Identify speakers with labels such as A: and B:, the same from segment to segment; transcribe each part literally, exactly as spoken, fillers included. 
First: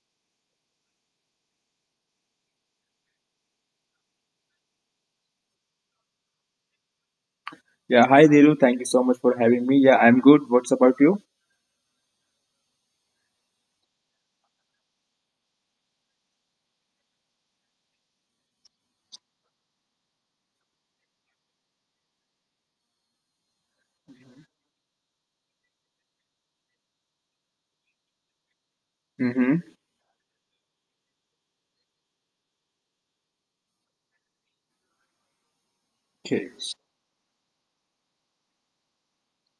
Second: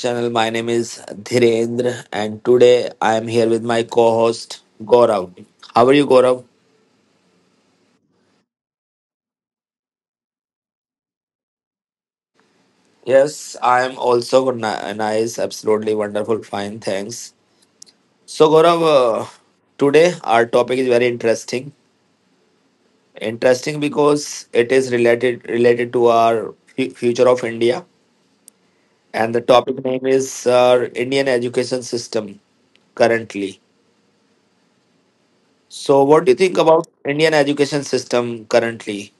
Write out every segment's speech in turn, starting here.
A: channel. My name is Dhirendra, and today I am here with my co-host Gaurav. How are you, Gaurav?
B: Yeah, hi Dhiru. Thank you so much for having me. Yeah, I'm good. What's about you?
A: Yes, I am also ni- nice. Absolutely wonderful. Fine, thanks. So, Gaurav, uh, today our topic is very interesting. Interesting because it is related related to our fu- future of India,
B: Mm-hmm.
A: and the topic name is our Indian education system currently. So,
B: Okay.
A: what do you think about Indian education system currently?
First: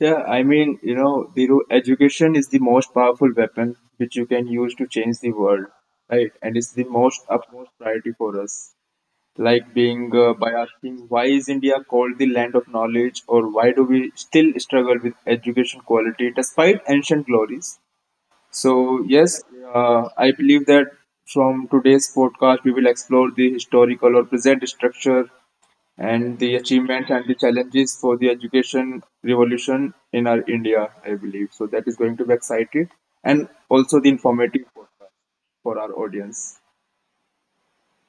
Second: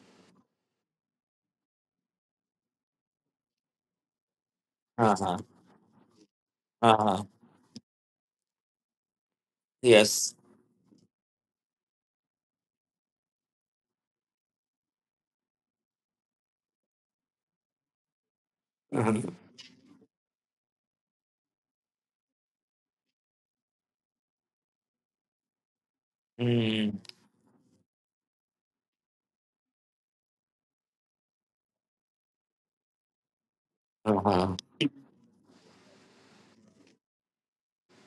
B: Yeah, I mean, you know, Dhiru, education is the most powerful weapon which you can use to change the
A: Uh-huh.
B: world, right? And it's the most
A: Uh-huh.
B: utmost priority for us. Like being uh,
A: Yes.
B: by asking why is India called the land of knowledge, or why do we still struggle with education quality despite ancient glories? So
A: Uh-huh.
B: yes, uh, I believe that from today's podcast we will explore the historical or present structure and the
A: Mm.
B: achievements and the challenges for the education revolution in our India, I believe. So that is going to be exciting and also the
A: Uh-huh.
B: informative podcast for our audience.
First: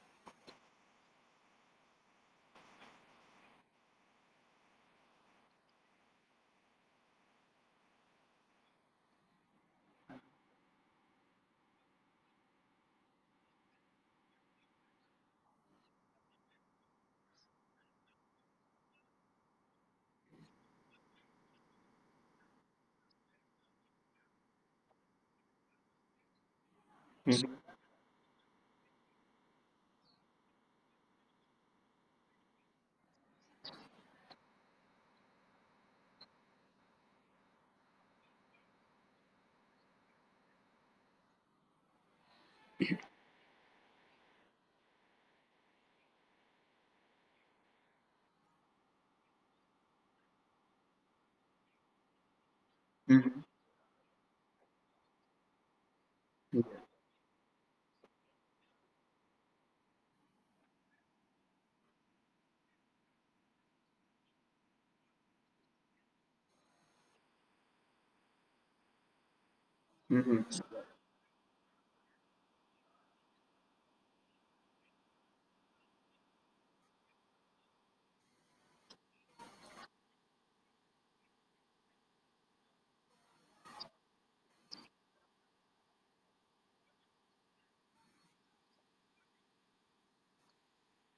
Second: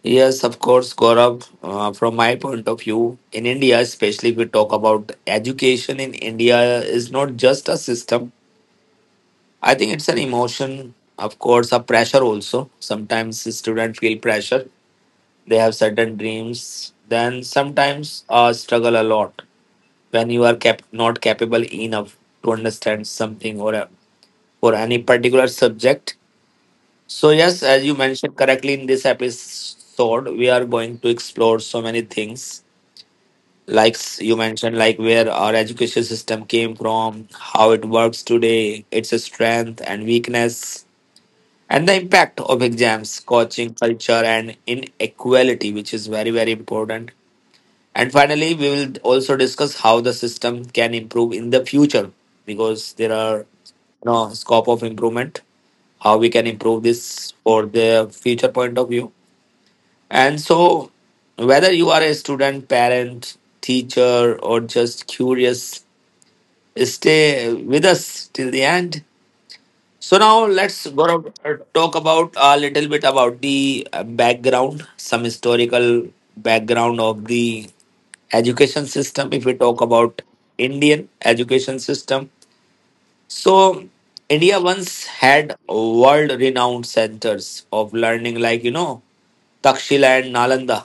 A: Yes, of course, Gaurav. Uh, from my point of view, in India, especially if we talk about education in India, is not just a system. I think it's an emotion, of course, a pressure also. Sometimes the students feel pressure. They have certain dreams. Then sometimes uh, struggle a lot when you are cap- not capable enough to understand something or a, or any particular subject. So yes,
B: Hmm.
A: as you mentioned correctly, in this episode we are going to explore so many things, like s- you mentioned, like where our education system came from, how it works today, its strength and weakness, and the impact of exams, coaching culture and inequality, which is very very important. And finally, we will also discuss how the system can improve in the future, because there are, you know, scope of improvement, how we can
B: Hmm.
A: improve this for the future point of view. And so, whether you are a student, parent, teacher, or just curious, stay with us till the end. So
B: Hmm.
A: now let's go to- uh, talk about a little bit about the uh, background, some historical background of the education system. If we talk about Indian education system, so India once had world renowned centers of learning like, you know, Takshila and Nalanda.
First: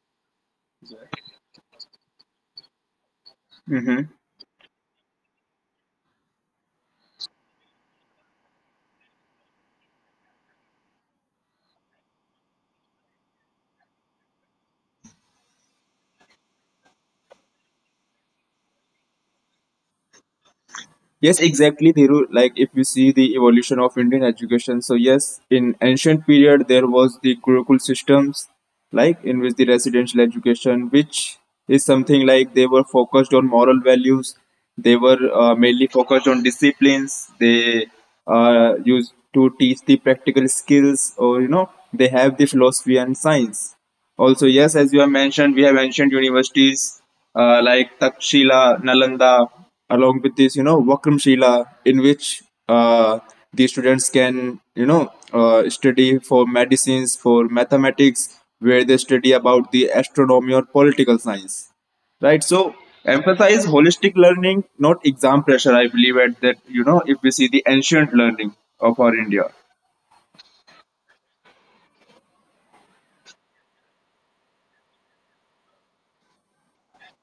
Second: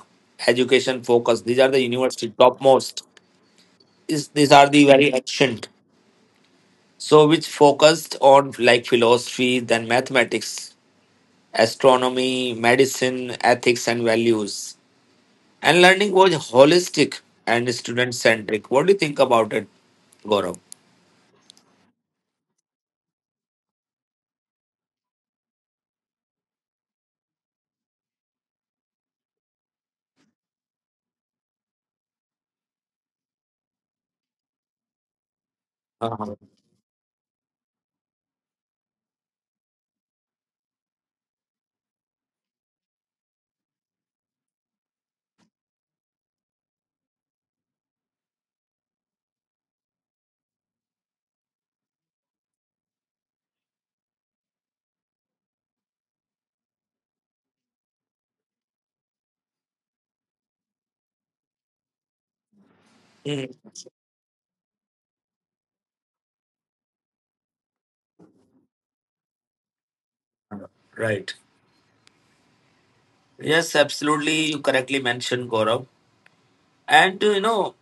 A: Education focus, these are the university topmost,
B: Hmm.
A: is, these are the very ancient. So which focused on like philosophy, then mathematics, astronomy, medicine, ethics and values. And learning was holistic and student centric what do you think about it, Gaurav?
B: Yes, exactly, Thiru. Like if you see the evolution of Indian education, so yes, in ancient period there was the Gurukul systems, like in which the residential education, which is something like they were focused on moral values, they were uh, mainly
A: Uh-huh.
B: focused on disciplines. They uh, used to teach the practical skills, or you know, they have the philosophy and science. Also, yes, as you have mentioned, we have ancient universities uh, like Takshila, Nalanda, along with this, you know, Vakramshila, in which uh, the students can, you know, uh, study for medicines, for mathematics, where they study about the astronomy or political science, right? So,
A: Mm,
B: emphasize holistic learning, not exam pressure, I believe, at that, you know, if we see the ancient learning of our India.
A: Right. Yes, absolutely. You correctly mentioned, Gaurav. And uh, you know,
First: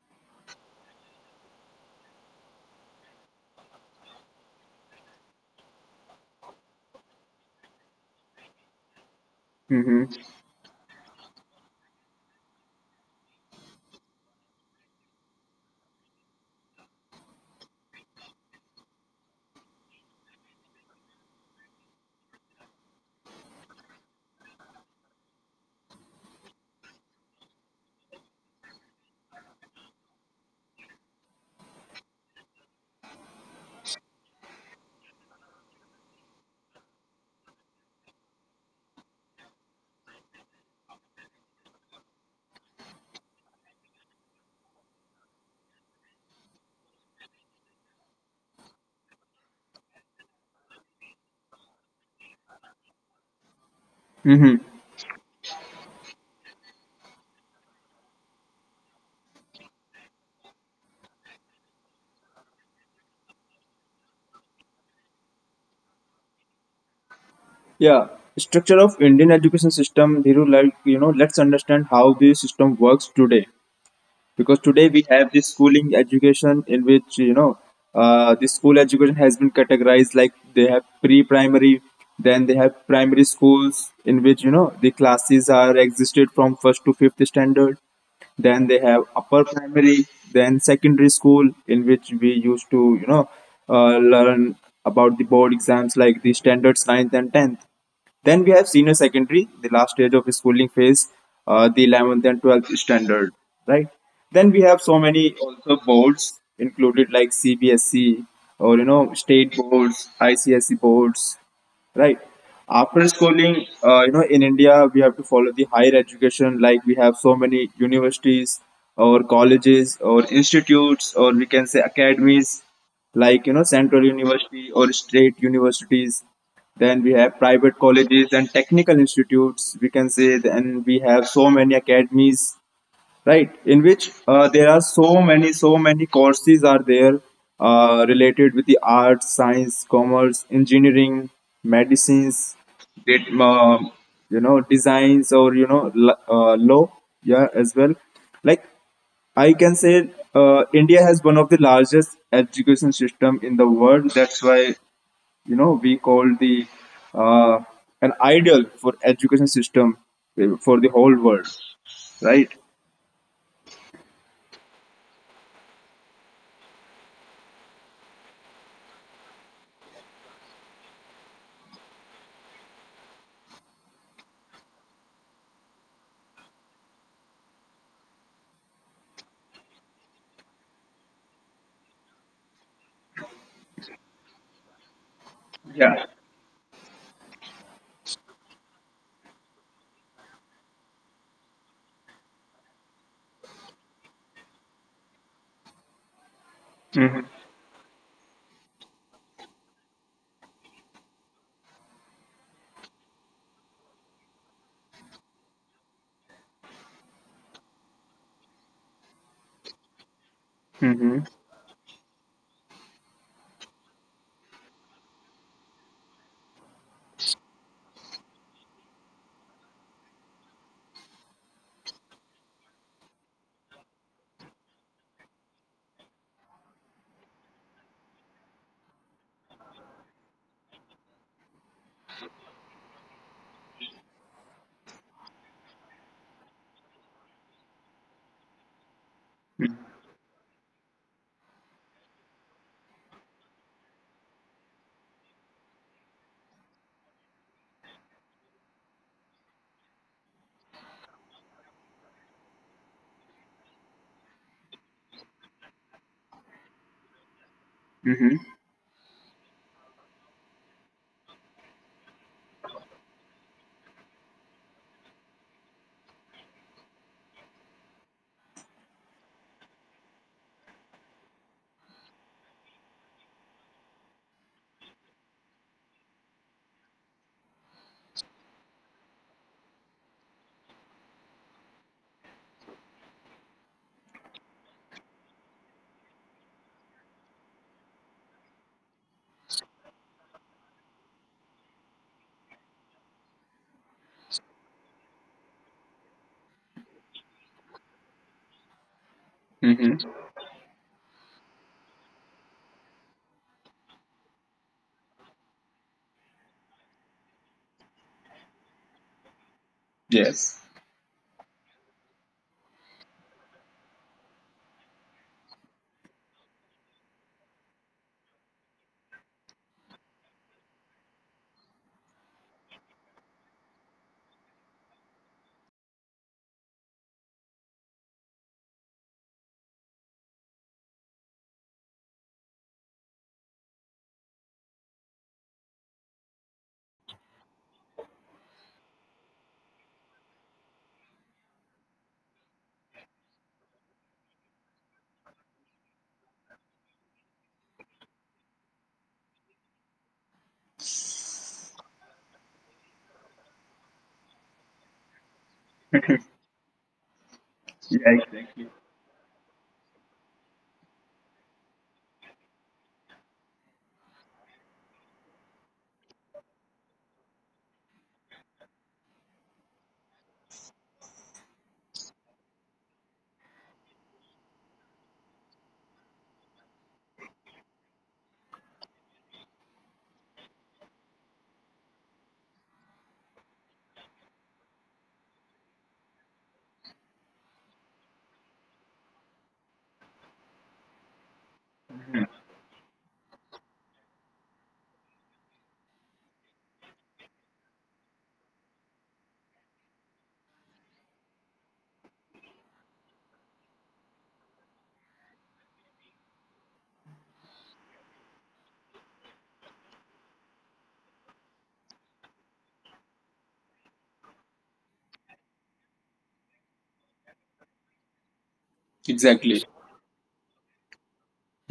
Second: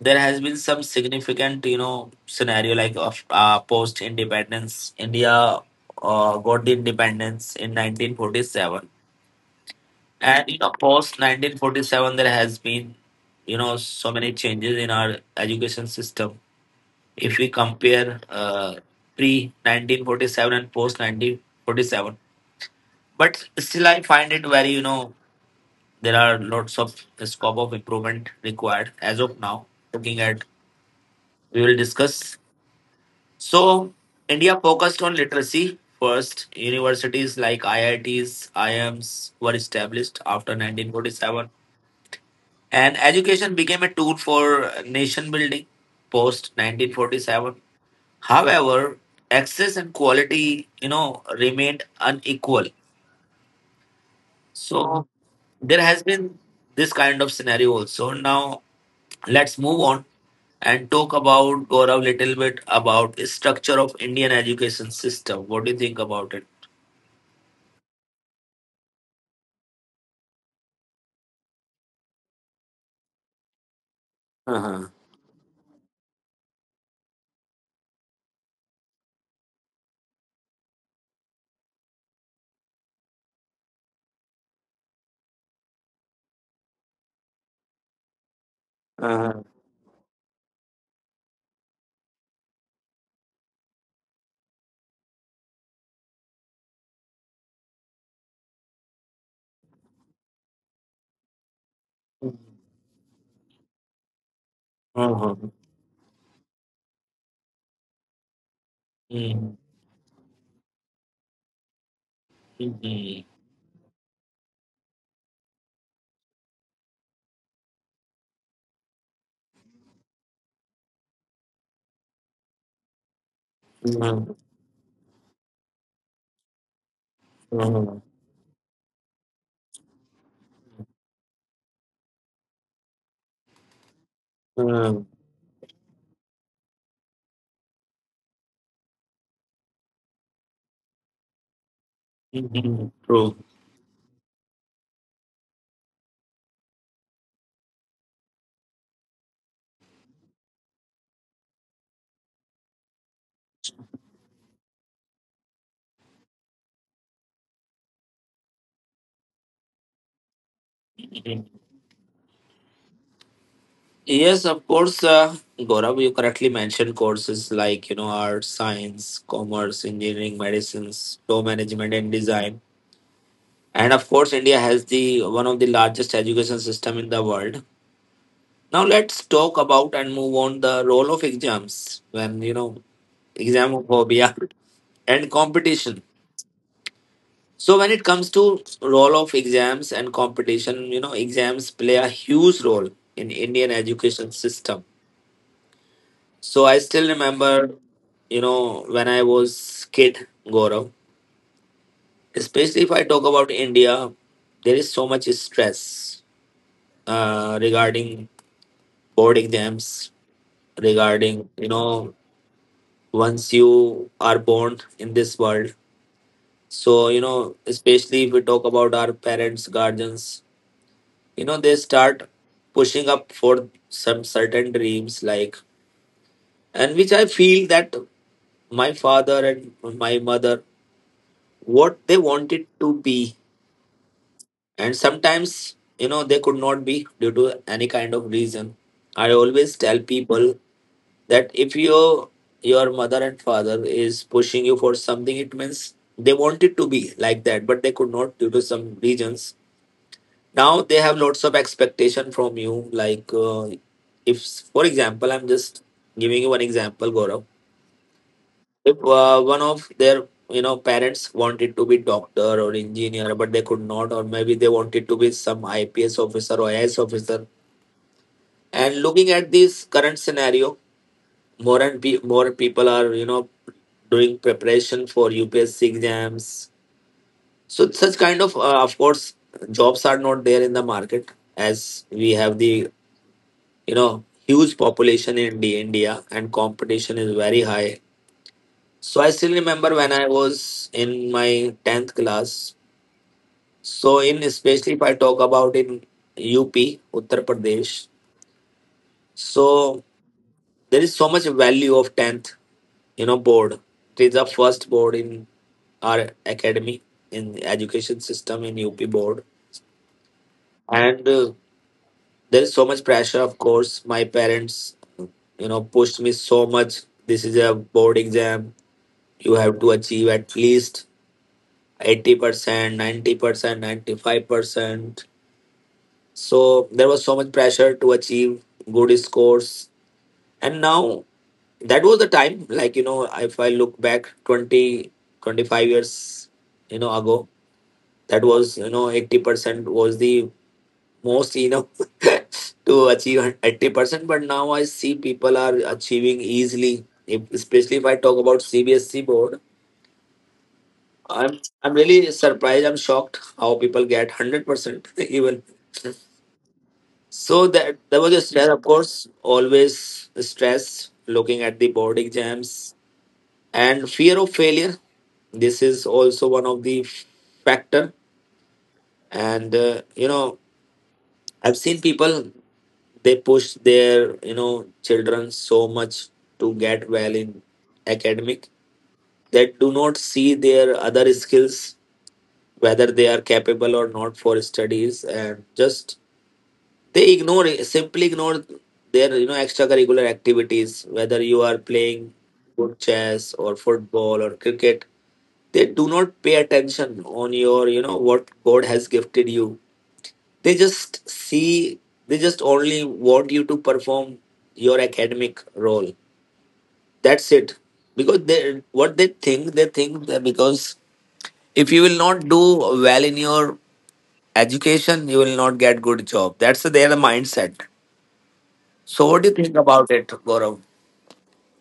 A: there has been some significant, you know, scenario like of uh, post independence. India uh, got the independence in nineteen forty-seven.
B: Mm-hmm.
A: And you know, post nineteen forty-seven, there has been, you know, so many changes in our education system. If we compare uh, pre nineteen forty-seven and post nineteen forty-seven, but still, I find it very, you know, there are lots of scope of improvement required as of now, looking at, we will discuss. So India focused on literacy, first universities like I I Ts, I M S were established after nineteen forty-seven, and education became a tool for nation building post nineteen forty-seven. However, access and quality, you know, remained unequal.
B: Mm-hmm.
A: So there has been this kind of scenario also now. Let's move on and talk about, Gaurav, a little bit about structure of Indian education system. What do you think about it?
B: Yeah, structure of Indian education system, Dhiru, like, you know, let's understand how the system works today. Because
A: Uh-huh.
B: today we have this schooling education in which, you know, uh, the school education has been categorized like they have pre-primary, then they have primary schools in which, you know, the classes are existed from first to fifth standard. Then they have
A: Uh-huh.
B: upper primary, then secondary school in which we used to, you know, uh, learn about the board exams like the standards ninth and tenth. Then we have senior secondary, the last stage of schooling phase, uh, the eleventh and twelfth standard, right? Then we have so many
A: Uh-huh.
B: also boards included like C B S E or you know
A: Mhm.
B: state boards, I C S E boards, right? After
A: Mhm.
B: schooling, uh, you know, in India we have to follow the higher education. Like we have so many universities or colleges or institutes or we can say academies, like you know Central
A: Mhm.
B: University or state universities, then we have private
A: Mhm.
B: colleges and technical institutes, we can say, and we have so many academies, right? In which uh, there are
A: Mhm.
B: so many, so many courses are there uh, related with the arts, science, commerce, engineering, medicines,
A: Mhm. True.
B: that, um, you know, designs or, you know, l- uh, law, yeah, as well. Like I can say uh, India has one of the largest education system in the world. That's why you know we called the uh, an ideal for education system uh, for the whole
A: Mhm.
B: world, right?
A: Yes, of course, uh, Gaurav, you correctly mentioned courses like, you know, arts, science, commerce, engineering, medicines, law, management and design. And of course, India has the one of the largest education system in the world. Now let's talk about and move on the role of exams, when you know, examophobia and competition.
B: Yeah.
A: So when it comes to role of exams and competition, you know, exams play a huge role in Indian education system. So I still remember, you know, when I was kid, Gaurav, especially if I talk about India, there is so much stress uh, regarding board exams,
B: Mm-hmm.
A: regarding, you know, once you are born in this world. So you know, especially if we talk about our parents, guardians, you know, they start pushing up for some certain dreams, like, and which I feel that my father and my mother, what they wanted to be, and sometimes you know they could not be due to any kind of reason. I always tell people that if your your mother and father is pushing you for something, it means they want it to be like that but they could not due to some reasons. Now they have lots of expectation from you, like uh, if, for example, I'm just giving you one example, Gaurav.
B: Mm-hmm.
A: If uh, one of their, you know, parents wanted to be doctor or engineer but they could not, or maybe they wanted to be some I P S officer or I A S officer. And looking at this current scenario, more and pe- more people are, you know, doing preparation for U P S C exams. So such kind of, uh, of course, jobs are not there in the market as we have the, you know, huge population in the India and competition is very high. So I still remember when I was in my tenth class. So in, especially if I talk about in U P, Uttar Pradesh, so
B: Mm-hmm.
A: there is so much value of tenth, you know, board. It is the first board in our academy, in the education system in U P board.
B: Yes.
A: And uh, there is so much pressure, of course. My parents, you know, pushed me so much. This is a board exam. You have to achieve at least eighty percent, ninety percent, ninety-five percent. So there was so much pressure to achieve good scores. And now, that was the time, like, you know, if I look back twenty, twenty-five years, you know, ago. That was, you know, eighty percent was the most, you know, to achieve eighty percent, but now I see people are achieving easily, if, especially if I talk about C B S E board. I'm i'm really surprised, I'm shocked how people get one hundred percent even. So that
B: Yeah,
A: there was a stress,
B: exactly.
A: of course, always stress, looking at the board exams. And fear of failure, this is also one of the factor. And uh, you know, I've seen people, they push their, you know, children so much to get well in academic that do not see their other skills, whether they are capable or not for studies, and just they ignore it- simply ignore their, you know, extracurricular activities, whether you are playing good chess or football or cricket. They do not pay attention on your, you know, what God has gifted you. They just see, they just only want you to perform your academic role. That's it. Because they, what they think, they think that, because if you will not do well in your education, you will not get good job. That's their mindset. So what do you
B: Exactly.
A: think about it, Gaurav?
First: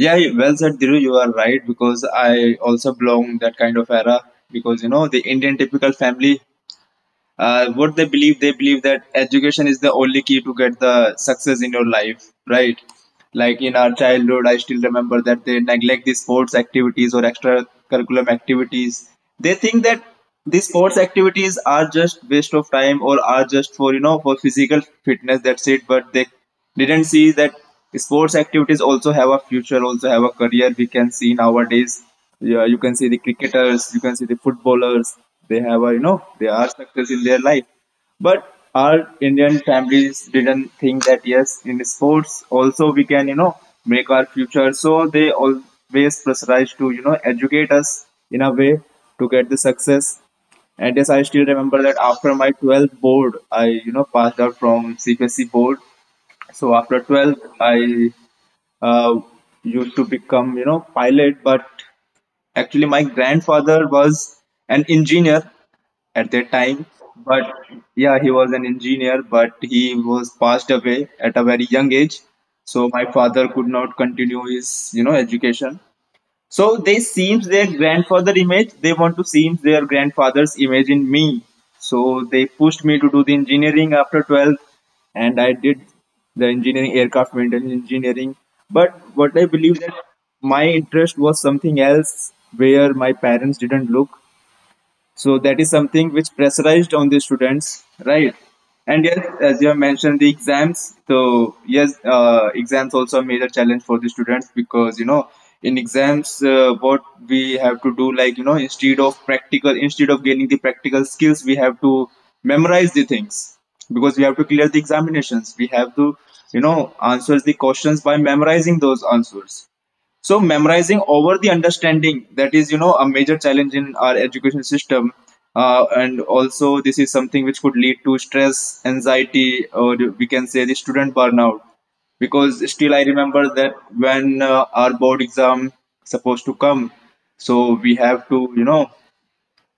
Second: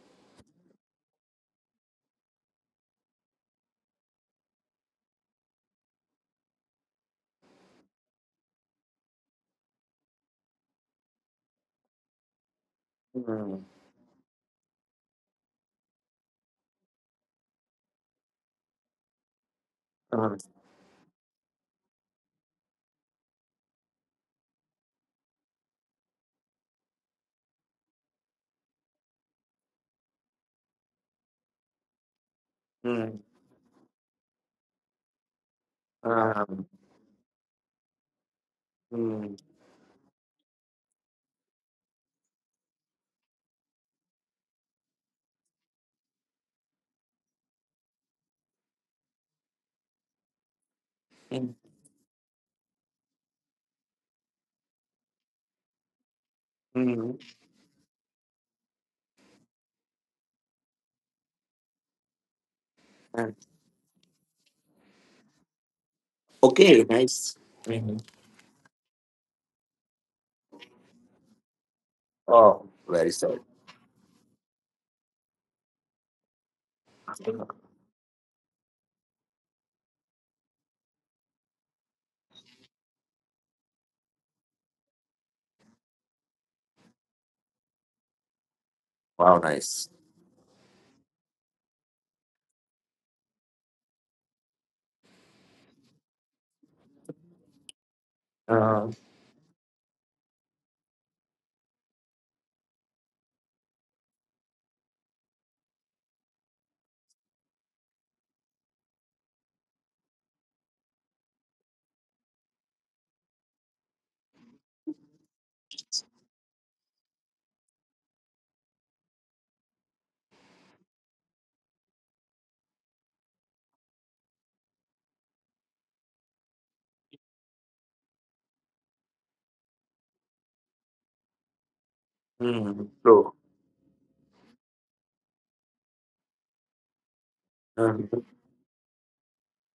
B: Yeah, you- well said, Dhiru. You are right because I also belong that kind of era because you know the Indian typical family, uh, what they believe, they believe that education is the only key to get the success in your life, right?
A: Hmm.
B: Like in our childhood I still remember that they neglect the sports activities or extracurriculum activities. They think that
A: Uh,
B: these sports activities are just waste of time or are just for you know for physical fitness, that's it, but they didn't see that sports activities also have a future, also have a career, we can see nowadays. Yeah, you can
A: hmm.
B: see the cricketers, you can see the footballers, they have a you know
A: Uh,
B: they are success in their life. But our
A: hmm.
B: indian families didn't think that yes, in sports also we can you know make our future, so they always pressurized to you know educate us in a way to get the success. And yes, I
A: Hmm.
B: still remember that after my twelfth board I you know passed out from C B S E board. So after
A: Hmm.
B: twelve I uh, used to become you know pilot, but actually my
A: Uh,
B: grandfather was an engineer at that
A: Okay,
B: time,
A: nice.
B: but
A: Mhm.
B: yeah, he was an engineer, but he was passed away at a very young age.
A: Oh,
B: So
A: very
B: my
A: sad.
B: father could not continue his, you know, education. So they seems their grandfather image. They want to seems their grandfather's image in me. So they pushed me to do the engineering after twelfth, and I did the engineering, aircraft maintenance engineering. But
A: Wow,
B: what I believe
A: nice.
B: that my interest was something else where my parents didn't look. So that is something which pressurized on the students, right?
A: Uh,
B: And yes, as you have mentioned, the exams. So yes, uh, exams also a major challenge for the students, because you know in exams uh, what we have to do, like you know instead of practical instead of gaining the practical skills, we have to memorize the things, because we have to clear the examinations, we have to you know answer the questions by memorizing those answers. So memorizing over the understanding, that is you know a major challenge in our education system. Uh, and also this is something which could lead to stress anxiety, or we can say the student burnout. Because
A: mm,
B: still I
A: true.
B: remember that when uh, our board exam supposed to come, so we
A: Oh.
B: have to you know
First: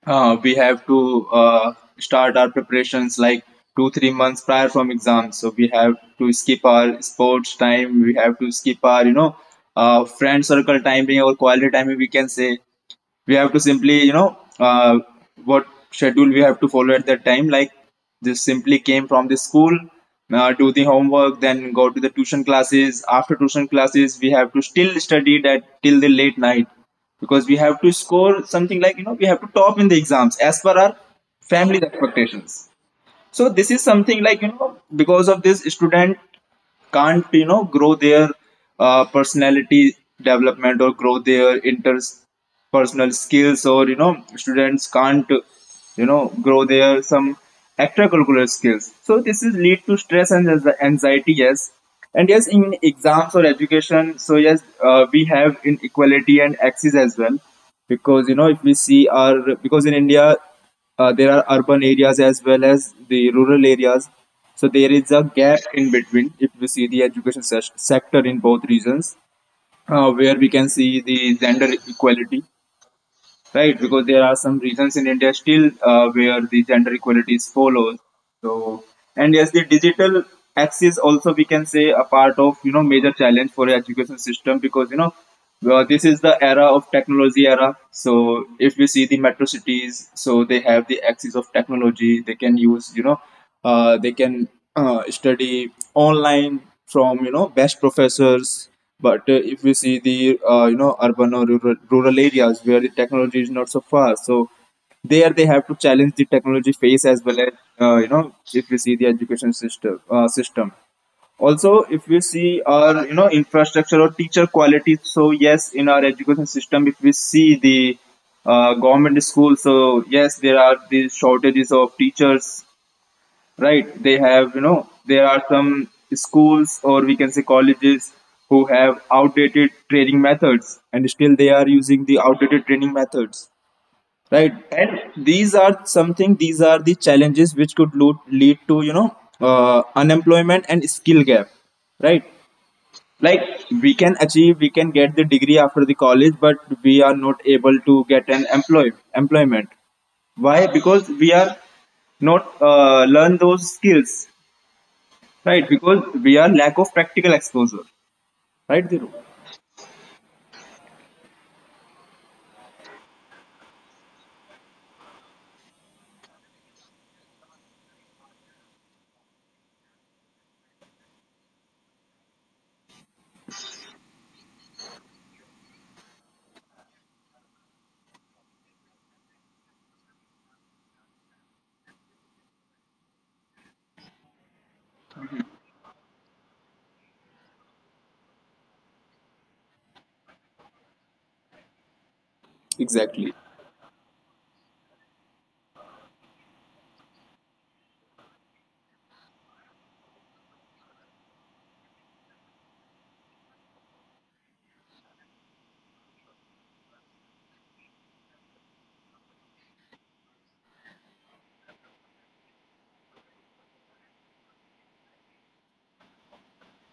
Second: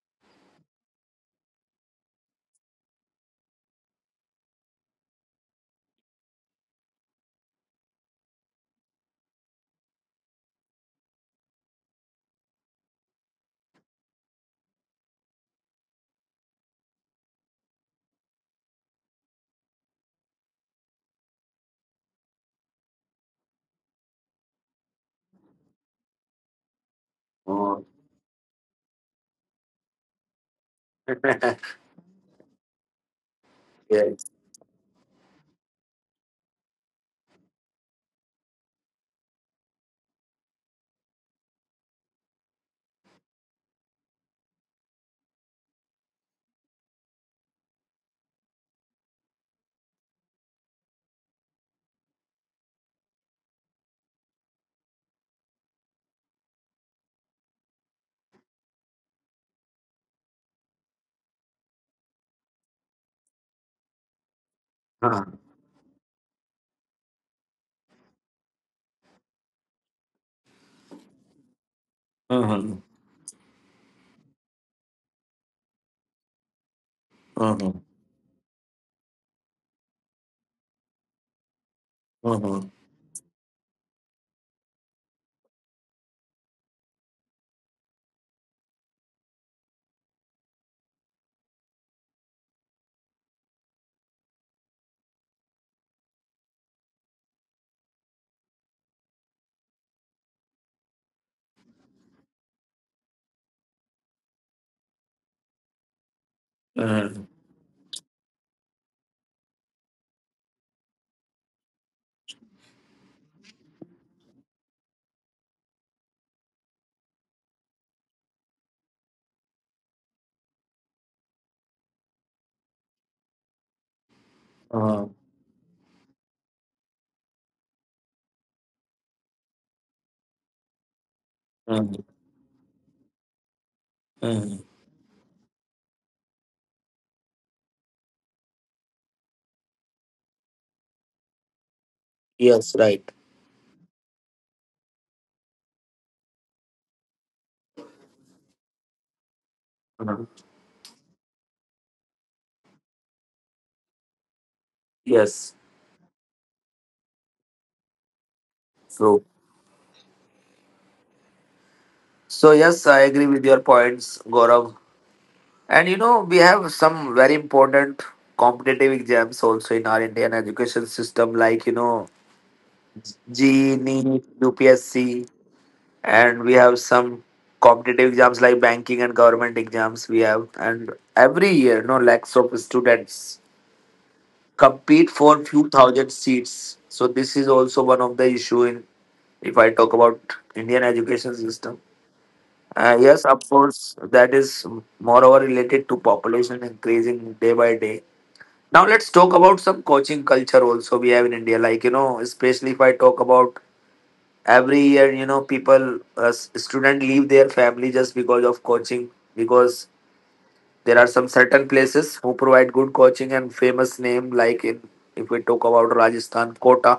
B: uh, we have to uh, start our preparations like two, three months prior from exams. So we have to skip our sports time. We have to skip our, you know, uh, friend circle time timing, our quality time, we can say. We have to simply you know uh, what schedule we have to follow at that time, like just simply came from the school, uh, do the homework, then go to the tuition classes, after tuition classes we have to still study that till the late night, because we have to score something, like you know we have to top in the exams as per our family's expectations. So this is something,
A: Yes,
B: like you know because of this student can't you know grow their uh, personality development or grow their interpersonal skills, or you know students can't you know grow their some extracurricular skills. So this is lead to stress and anxi- anxiety, yes. And yes, in exams or education, so yes, uh, we have inequality and axis as well. Because you know if we see our because in India, uh, there are urban areas as well as the rural areas. So there is a
A: Uh-huh.
B: gap in between if we see the education se- sector in both regions, uh, where we can see the gender equality,
A: Uh-huh.
B: right? Because there are some regions in India still uh, where the gender equality is
A: Uh-huh.
B: followed. So, and yes, the digital access also we can say a part of
A: Uh-huh.
B: you know major challenge for the education system, because you know well, this is the era of technology era. So if we see the metro cities, so they have the access of technology. They can use you know uh, they can uh, study online from you know best professors. But uh, if we see the uh, you know urban or rural, rural areas where the technology is not so far, so there they have to challenge the technology phase as
A: Uh-huh.
B: well as uh, you know if we see the education system uh, system also. If we see our you know infrastructure or teacher quality, so yes in our education system if we see the uh, government schools, so yes there are these shortages of teachers, right? They have you know
A: Uh-huh.
B: there are some schools or we can say colleges who have outdated training methods and still they are
A: Uh-huh.
B: using the outdated training methods, right? And these are something these are the challenges which could lo- lead to you know uh, unemployment and skill gap, right?
A: Yes, right.
B: Like we can achieve we can get the degree after the college, but we are not able to get an employ employment,
A: Uh-huh.
B: why? Because we are not uh, learn those skills.
A: Yes,
B: Right, because we are lack of practical exposure. Right, Dhiru?
A: true. So, yes, I agree with your points, Gaurav. And you know, we have some very important competitive exams also in our Indian education system, like you know, G E, NEET, U P S C, and we have some competitive exams like banking and government exams we have. And every year, no, lakhs of students compete for few thousand seats. So this is also one of the issue in, if I talk about Indian education system. uh, yes,
B: Exactly.
A: of course, that is moreover related to population increasing day by day. Now let's talk about some coaching culture also we have in India. Like you know, especially if I talk about every year, you know, people, uh, student leave their family just because of coaching, because there are some certain places who provide good coaching and famous name like in, if we talk about Rajasthan, Kota.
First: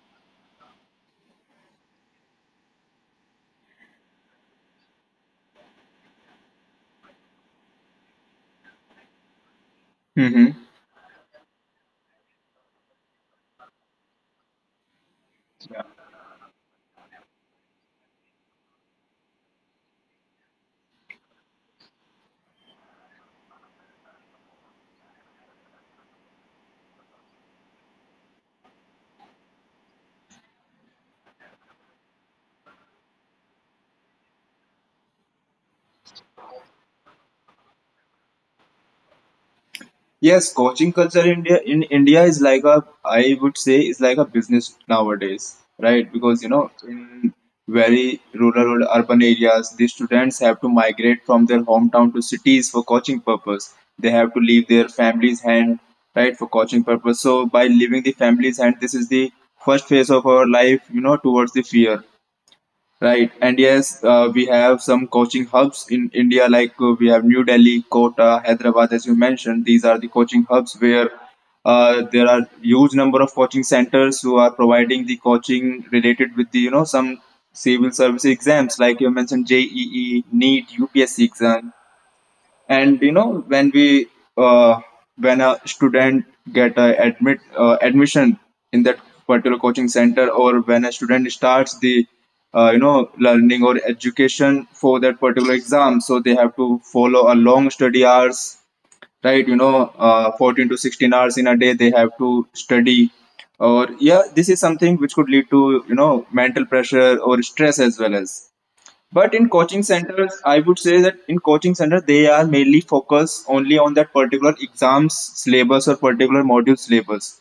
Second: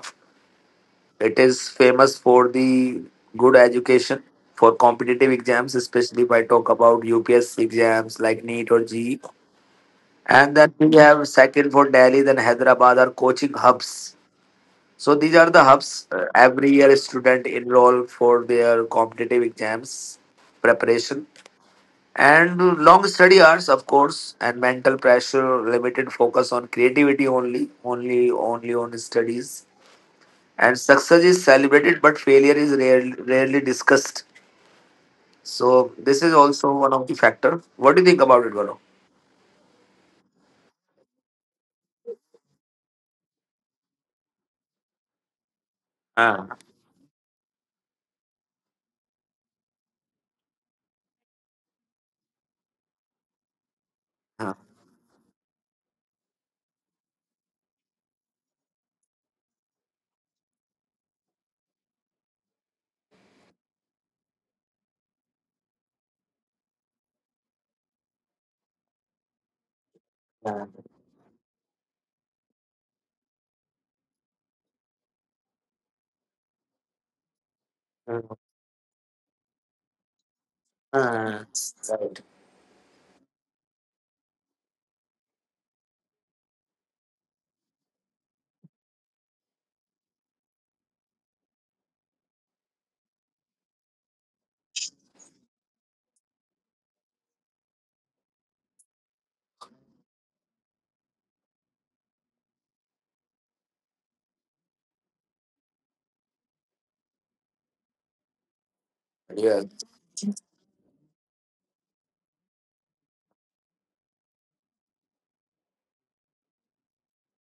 A: It is famous for the good education for competitive exams, especially if I talk about U P S exams like NEET or GE. And
B: Mm-hmm.
A: then we have second for Delhi, then Hyderabad are coaching hubs. So these are the
B: Yeah.
A: hubs. Uh, every year, student enroll for their competitive exams preparation, and long study hours, of course, and mental pressure, limited focus on creativity, only, only, only on studies. And success is celebrated, but failure is rarely, rarely discussed. So this is also one of the factor. What do you think about it, Gaurav?
B: Yes, coaching culture in India in India is like a, I would say, is like a business nowadays, right? Because you
A: Ah,
B: know, in very rural or urban areas, the students have to migrate from their hometown to cities for coaching purpose. They have to
A: ah,
B: leave their family's hand, right, for coaching purpose. So by leaving the family's hand, this is the first phase of our life, you know, towards the fear. Right, and yes, uh, we have some coaching hubs in India, like uh, we have New Delhi, Kota, Hyderabad, as you mentioned. These are the coaching
A: ah,
B: hubs where uh, there are huge number of coaching centers who are providing the coaching related with the you know some civil service
A: ah,
B: exams, like you mentioned J E E, NEET, U P S C
A: ah,
B: exam.
A: right.
B: And you know when we uh, when a student get a admit uh, admission in that particular coaching center, or when a student starts the uh, you know learning or education for that particular exam, so they have to follow a long study hours, right? you know uh, fourteen to sixteen hours in a day they have to study. Or yeah, this is something which could lead to you know mental pressure or stress as well as. But in
A: Yeah.
B: coaching centers, I would say that in coaching centers they are mainly focused only on that particular exams syllabus or particular module syllabus.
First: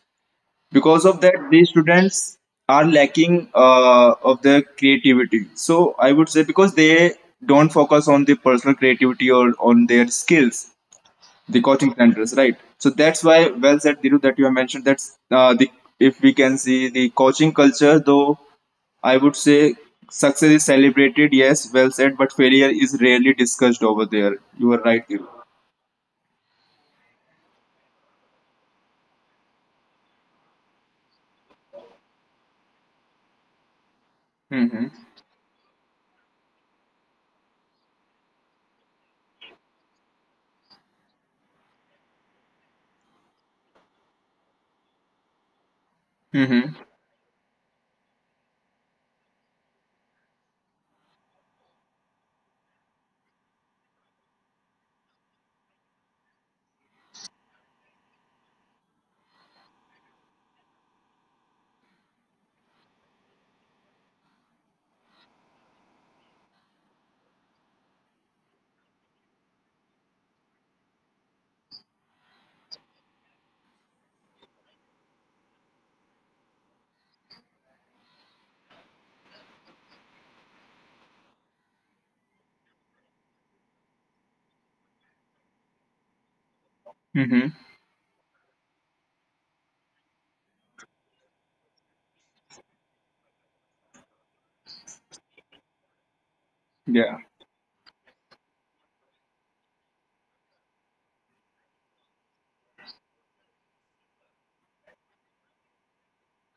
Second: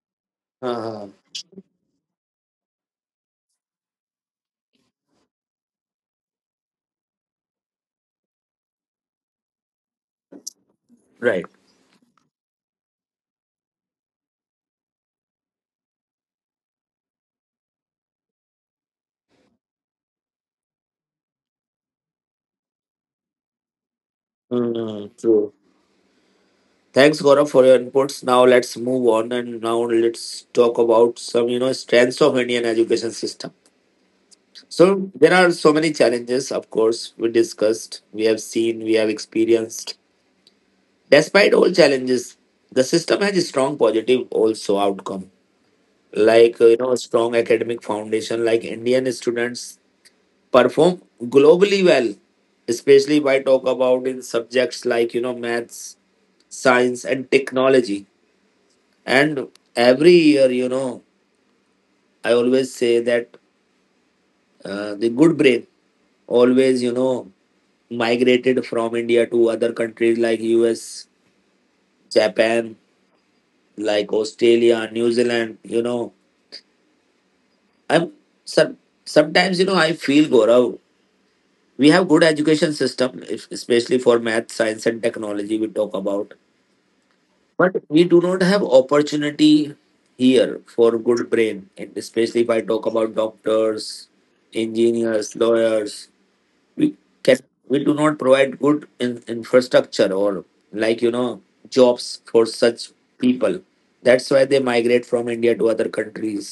B: Because
A: Uh-huh.
B: of that, these students are lacking uh, of their creativity. So I would say because they don't focus on the personal creativity or on their skills,
A: Right.
B: the coaching centers, right? So that's why, well said, Diru, that you have mentioned that uh, the if we can see the coaching culture, though I would say success is celebrated, yes, well said, but failure is rarely discussed over there. You are right.
A: Mm,
B: Gil.
A: true. Thanks, Gaurav, for your inputs. Now let's move on, and now let's talk about some, you know, strengths of Indian education system.
B: Mm-hmm.
A: So there are so many challenges, of course, we discussed, we have seen, we have experienced. Despite all challenges, the system has a strong positive also outcome. Like, uh,
B: Mm-hmm.
A: you know, a strong academic foundation, like Indian students perform globally well, especially if I talk about in subjects like, you know, maths, science and technology. And every year, you know, I always say that uh, the good brain always, you know, migrated from India to other countries like U S, Japan, like Australia, New Zealand. You know, I'm some, sometimes, you know, I feel, Gaurav, we have good education system, if- especially for math, science, and technology. We talk about,
B: Mm-hmm.
A: but we do not have opportunity here for good brain, and especially if I talk about doctors, engineers, lawyers. We
B: Yeah.
A: can we do not provide good in, infrastructure or like you know jobs for such people. That's why they migrate from India to other countries.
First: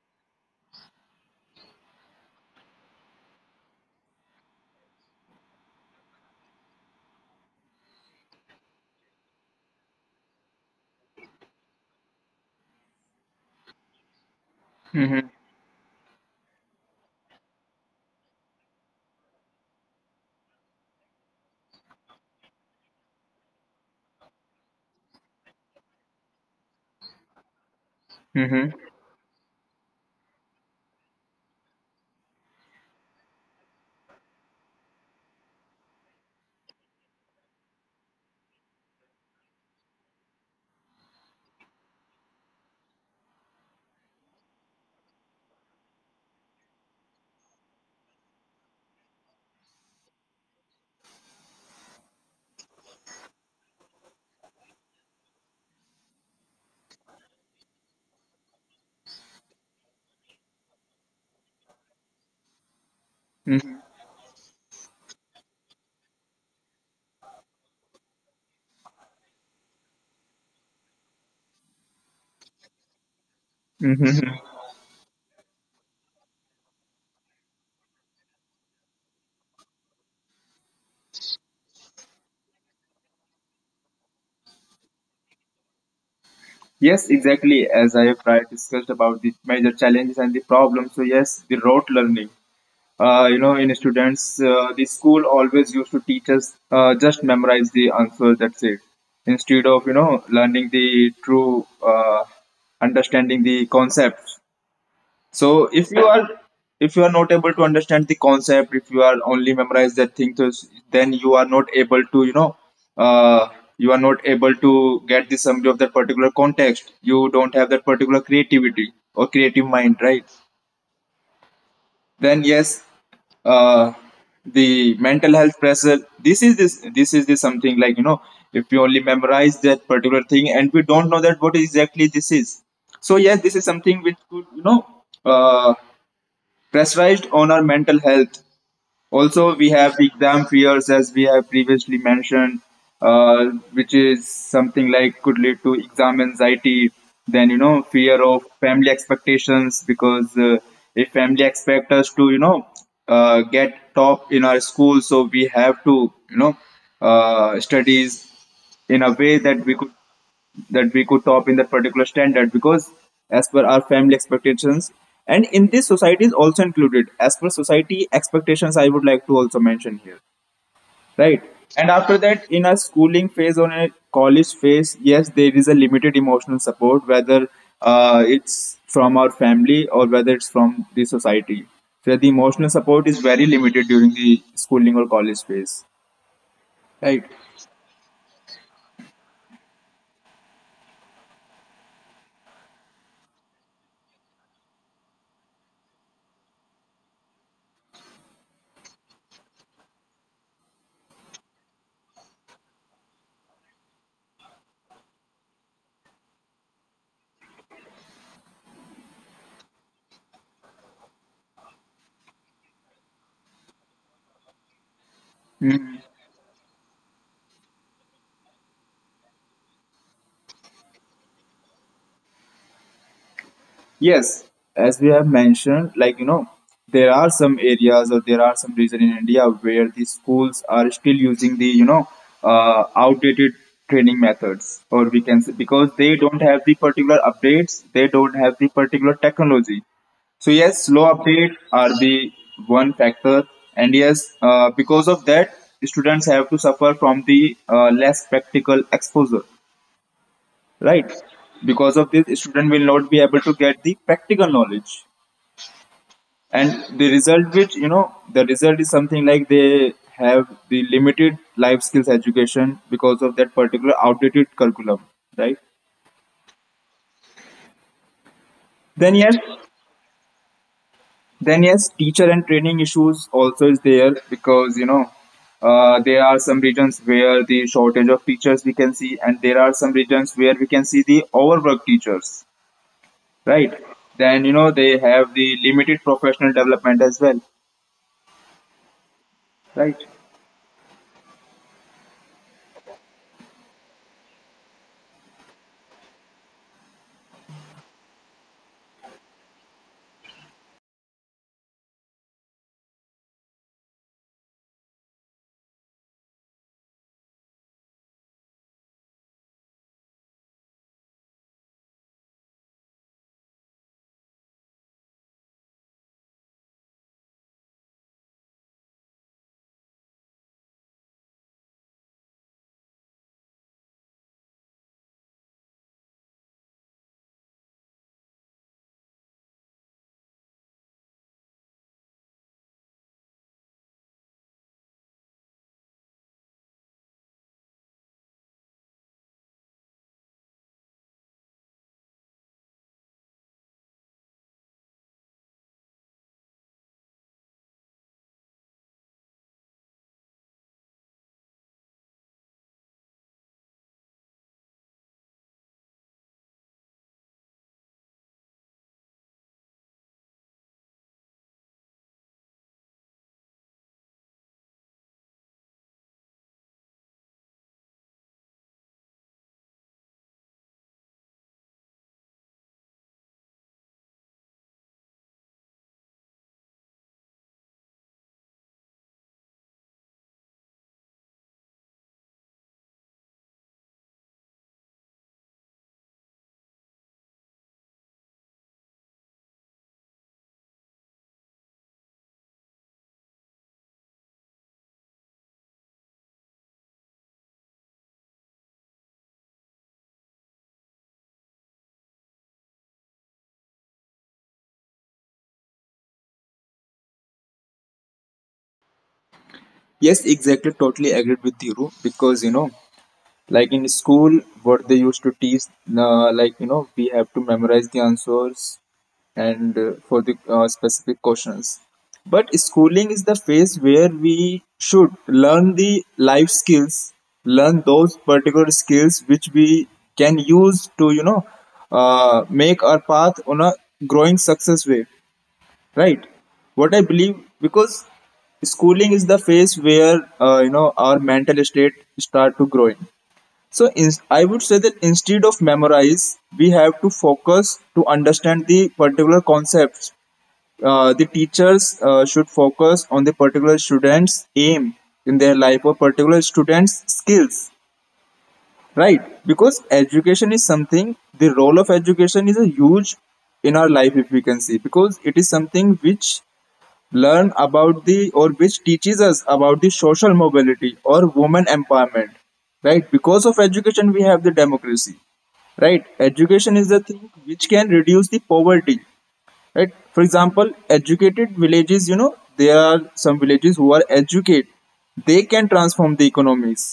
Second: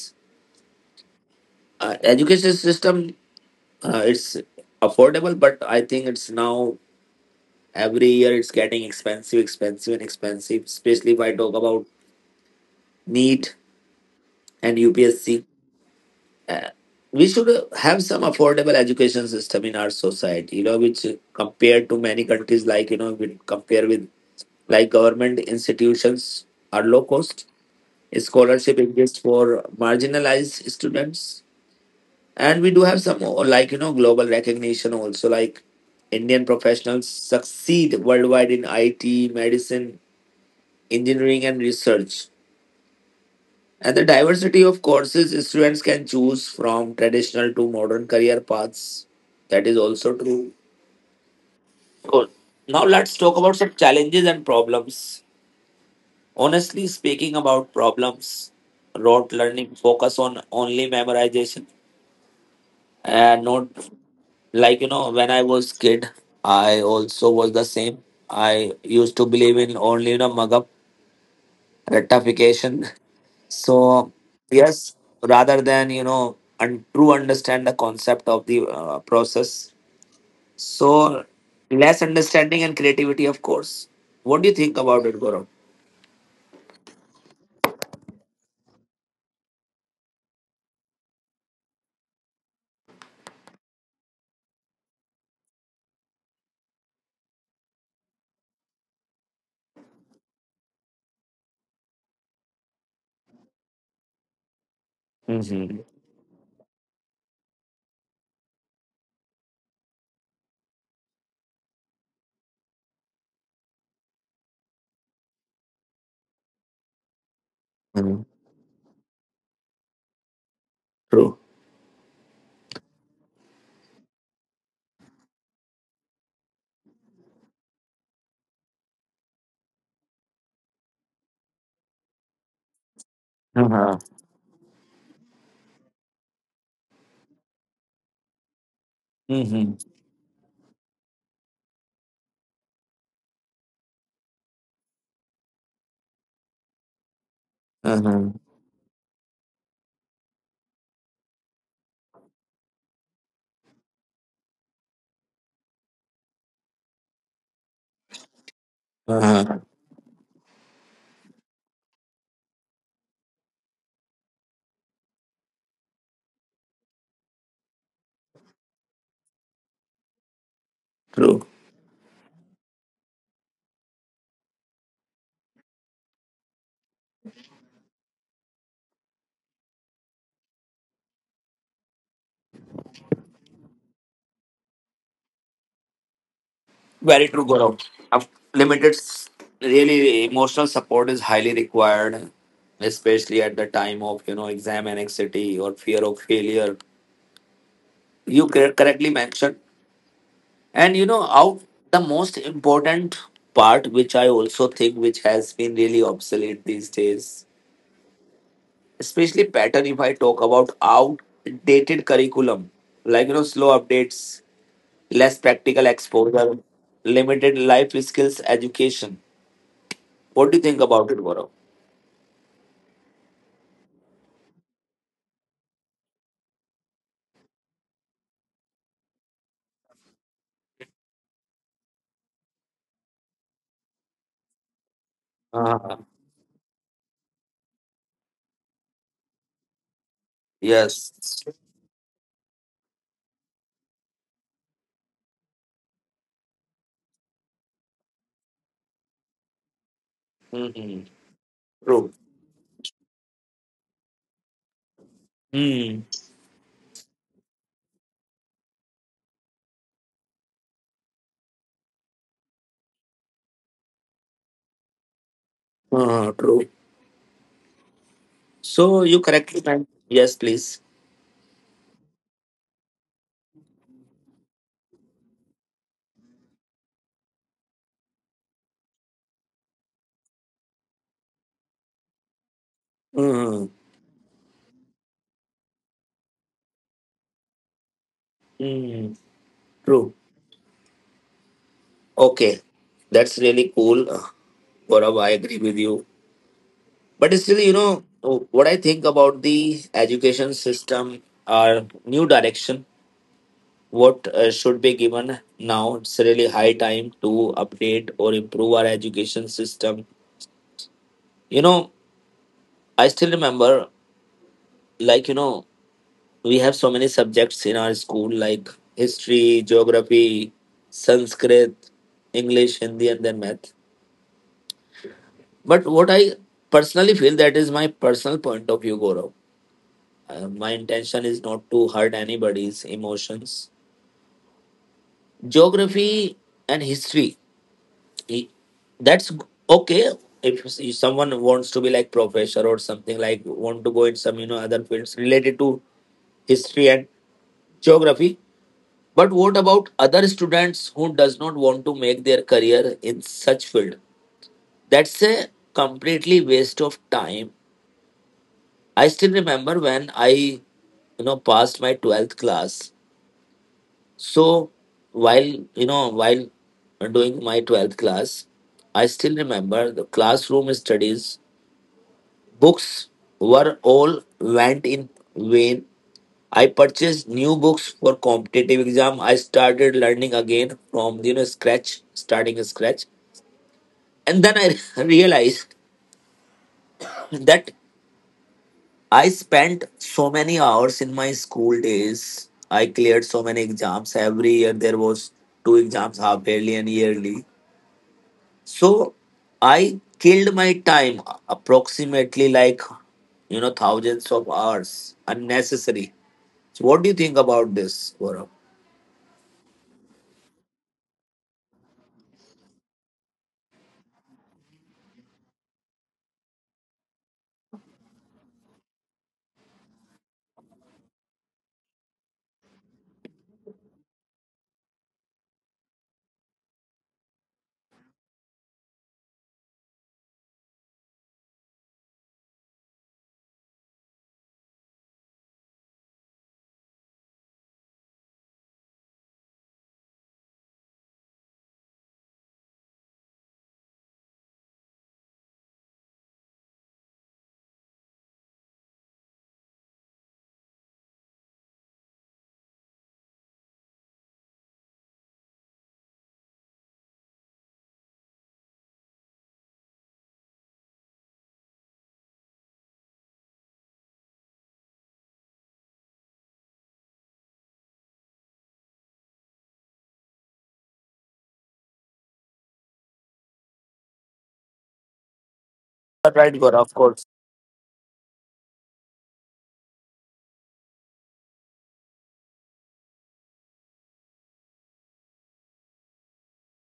A: uh, Education system, uh, it's affordable, but I think it's now every year it's getting expensive expensive and expensive, especially if I talk about NEET and
B: Mm-hmm.
A: upsc. We should uh, have some affordable education system in our society, you know, which uh, compared to many countries, like you know we compare with like government institutions are low cost.
B: Mm-hmm.
A: Scholarship exists for marginalized students. And we do have some uh, like, you know, global recognition also, like Indian professionals succeed worldwide in I T, medicine, engineering, and research. And the diversity of courses students can choose from traditional to modern career paths. That is also true. Good. Now let's talk about some challenges and problems. Honestly, speaking about problems, rote learning focus on only memorization, and not like you know when I was kid, I also was the same. I used to believe in only, you know, mug up rectification. So
B: Mm-hmm.
A: yes, rather than, you know, and true understand the concept of the uh, process. So less understanding and creativity, of course. What do you think about it, Gaurav?
B: Yes, exactly. As I have prior discussed about the major challenges and the problems. So yes, the rote learning. Uh, you know, in students, uh, the school always used to teach us uh, just memorize the answer. That's it. Instead of you know learning the true uh, understanding the concepts. So
A: Mm-hmm.
B: if you are, if you are not able to understand the concept, if you are only memorize that thing, so s- then you are not able to you know uh, you are not able to get the summary of that particular context. You don't have that particular creativity or creative mind, right?
A: True.
B: Then yes, uh, the mental health pressure. This is this this is the something like you know if you only memorize that particular thing and we don't know that what exactly this is. So yes, this is
A: Uh-huh.
B: something which could you know. Uh, pressurized on our mental health. Also, we
A: Mm-hmm.
B: have the exam fears, as we have previously mentioned, uh, which is something like could lead to exam anxiety. Then you know fear
A: Uh-huh.
B: of family expectations because uh, if family expect us to you know uh, get top in our school, so we have to you know uh, studies in a way
A: Uh-huh.
B: that we could, that we could top in that particular standard, because as per our family expectations, and in this society is also included as per society expectations, I would like to also mention here, right?
A: True.
B: And after that, in a schooling phase or in a college phase, yes, there is a limited emotional support, whether uh, it's from our family or whether it's from the society. So the emotional support is very limited during the schooling or college phase, right?
A: Very true, Gaurav. Of- Limited, s- really emotional support is highly required, especially at the time of, you know, exam anxiety or fear of failure. You cor- correctly mentioned, and you know out the most important part, which I also think which has been really obsolete these days, especially pattern. If I talk about outdated curriculum, like you know slow updates, less practical exposure, limited life skills education. What do you think about it, Gaurav?
B: Yes, as we have mentioned, like you know, there are some areas or there are some regions in India where the schools are still using the you know uh, outdated training methods, or we can say because
A: Ah,
B: they don't have the particular updates, they don't have the particular technology. So yes, slow
A: yes.
B: update are the one factor, and yes, uh, because of that, students have to suffer from the uh, less practical exposure, right?
A: Hmm.
B: Because of
A: True.
B: this student will not be able to get the practical knowledge,
A: Mm.
B: and the result, which you know the result is something like they have the limited life skills education because of that particular outdated curriculum, right?
A: Ah, true. So
B: Then
A: you
B: yes,
A: correctly mentioned. Yes, please.
B: then yes, teacher and training issues also is there, because you know uh, there are some regions where the shortage of teachers we can see, and there are some regions where we can see the overworked teachers, right?
A: Mm.
B: Then you know they have the limited professional development as well,
A: Mm.
B: right?
A: True. Okay, that's really cool, uh, Gaurav. I agree with you. But still, you know, what I think about the education system are new direction. What uh, should be given now, it's really high time to update or improve our education system, you know. I still remember, like you know, we have so many subjects in our school, like history, geography, sanskrit, english, hindi, and then math. But what I personally feel, that is my personal point of view, Gaurav, Uh, my intention is not to hurt anybody's emotions. Geography and history, He- that's g- okay, if s- if someone wants to be like professor or something, like want to go in some, you know, other fields related to history and geography. But what about other students who does not want to make their career in such field? That's a completely waste of time. I still remember when I, you know, passed my twelfth class. So while, you know, while doing my twelfth class, I still remember the classroom studies. Books were all went in vain. I purchased new books for competitive exam. I started learning again from, you know, scratch, starting scratch. And then I realized that I spent so many hours in my school days. I cleared so many exams every year. There was two exams, half yearly and yearly. So I killed my time approximately, like, you know, thousands of hours unnecessary. So what do you think about this, Gaurav?
B: Yes, exactly. Totally agreed with you, because you know, like in school, what they used to teach, uh, like you know, we have to memorize the answers and uh, for the uh, specific questions. But schooling is the phase where we should learn the life skills, learn those particular skills which we can use to you know uh, make our path on a growing success way, right? What I believe, because schooling is the phase where uh, you know our mental state start to growing. So in, I would say that instead of memorize we have to focus to understand the particular concepts. Uh, the teachers uh, should focus on the particular students aim in their life or particular students skills, right? Because education is something, the role of education is a huge in our life if we can see, because it is something which learn about the, or which teaches us about the social mobility or women empowerment, right? Because of education we have the democracy, right?
A: You're right,
B: Education
A: Gaurav,
B: is
A: of
B: the thing
A: course.
B: which can reduce the poverty, right? For example, educated villages, you know there are some villages who are educated, they can transform the economies,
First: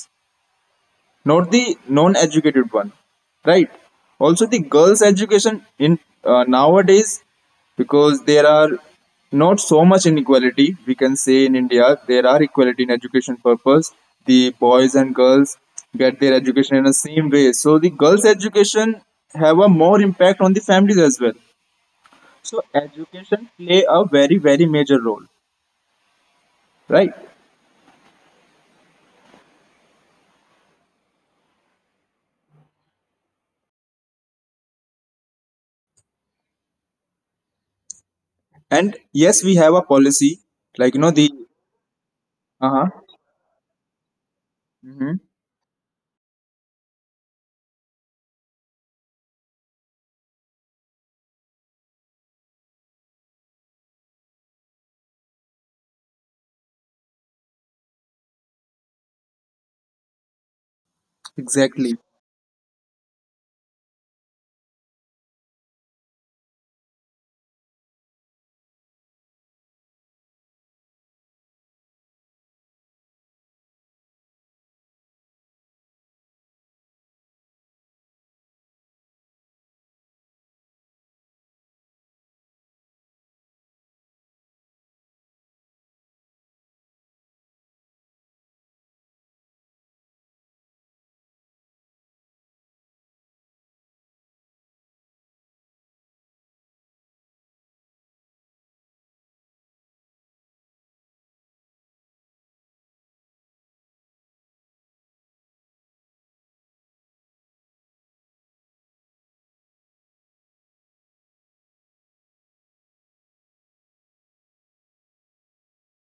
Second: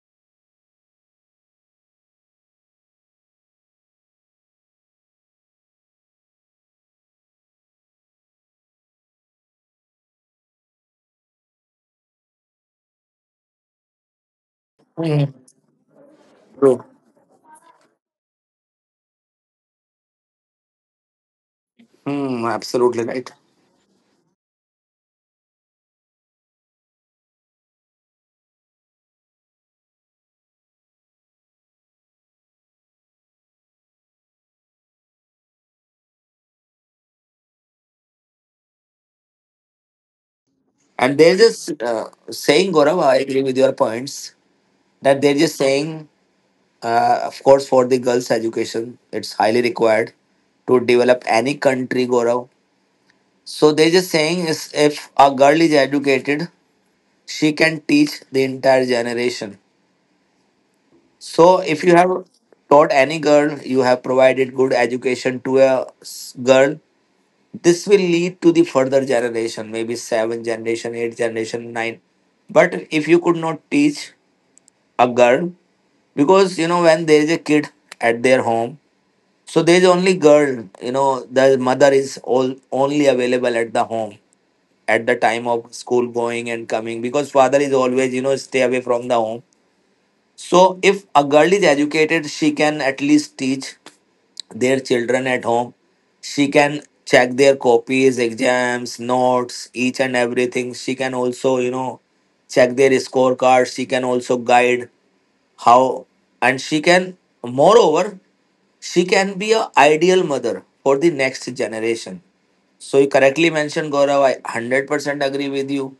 B: not the non-educated one, right? Also, the girls' education in uh, nowadays, because there are not so much inequality. We can say in India there are equality in education purpose. The boys and
A: Hmm.
B: girls get their education
A: True.
B: in the same way. So the girls' education have a more impact on the families as well.
A: Hmm,
B: So
A: absolutely right.
B: education play a very very major role, right? And yes, we have a policy like you know
A: And
B: the
A: they're just uh,
B: uh
A: saying, Gaurav,
B: huh.
A: I agree with your points,
B: Mm-hmm.
A: that they're just saying, uh, of course, for the girls' education, it's highly required to develop any country, Gaurav. So they're just saying is, if a girl is educated, she can teach the entire generation. So if
B: Exactly.
A: you have taught any girl, you have provided good education to a s- girl, this will lead to the further generation, maybe seventh generation, eighth generation, nine. But if you could not teach a girl, because you know, when there is a kid at their home, so there is only girl, you know, the mother is all only available at the home at the time of school going and coming, because father is always, you know, stay away from the home. So if a girl is educated, she can at least teach their children at home. She can check their copies, exams, notes, each and everything. She can also, you know, check their scorecards. She can also guide how, and she can, moreover, she can be a ideal mother for the next generation. So you correctly mentioned, Gaurav. I one hundred percent agree with you.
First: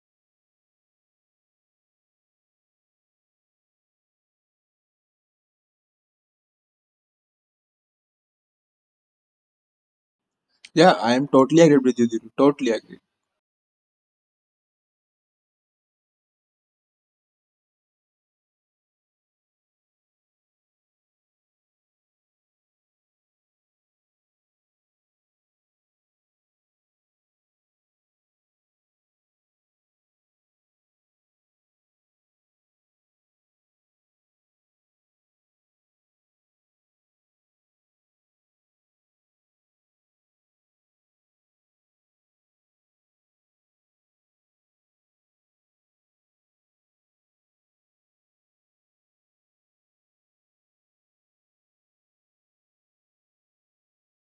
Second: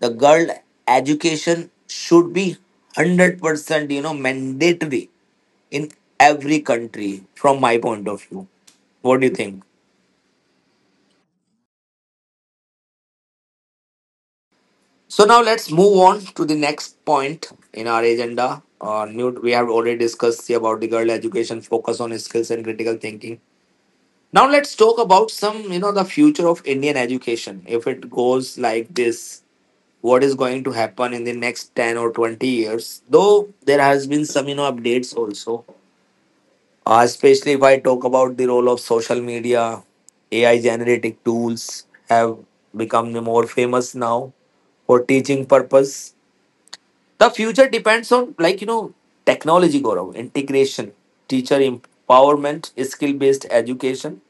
A: The girl education should be one hundred percent, you know, mandatory in every country from my point of view. What do you think?
B: Yeah, I am totally agreed with you. Dhiru. Totally agreed.
A: So now let's move on to the next point in our agenda. Uh, Newt, we have already discussed about the girl education, focus on skills and critical thinking. Now let's talk about some, you know, the future of Indian education. If it goes like this, what is going to happen in the next ten or twenty years? Though there has been some, you know, updates also. Uh, especially if I talk about the role of social media, A I generated tools have become the more famous now for teaching purpose. The future depends on, like you know, technology, Gaurav, integration, teacher empowerment, skill based education,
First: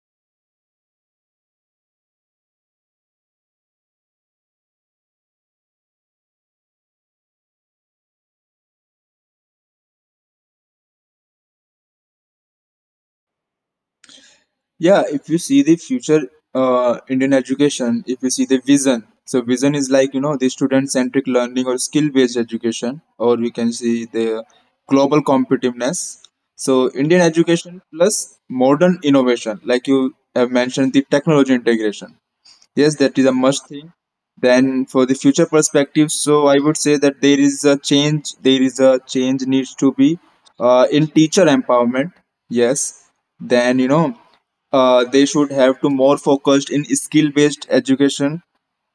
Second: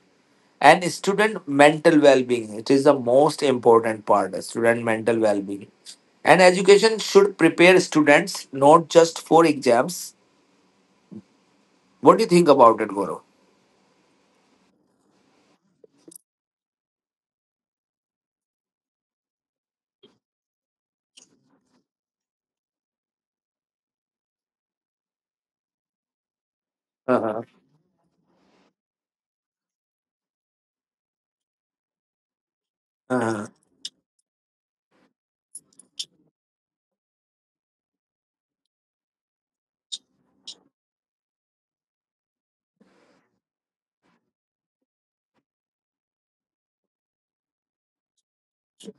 A: and student mental well being. It is the most important part. uh, Student mental well being, and education should prepare students not just for exams. What do you think about it, Gaurav?
B: Yeah, if you see the future uh, Indian education, if you see the vision, so vision is like you know the student-centric learning or skill-based education, or we can see the global competitiveness. So Indian
A: Uh-huh.
B: education plus modern innovation, like you have mentioned, the technology integration. Yes, that is a
A: Uh-huh.
B: must thing. Then for the future perspective, so I would say that there is a change. There is a change needs to be uh, in teacher empowerment. Yes. Then you know uh, they should have to more focused in skill based education,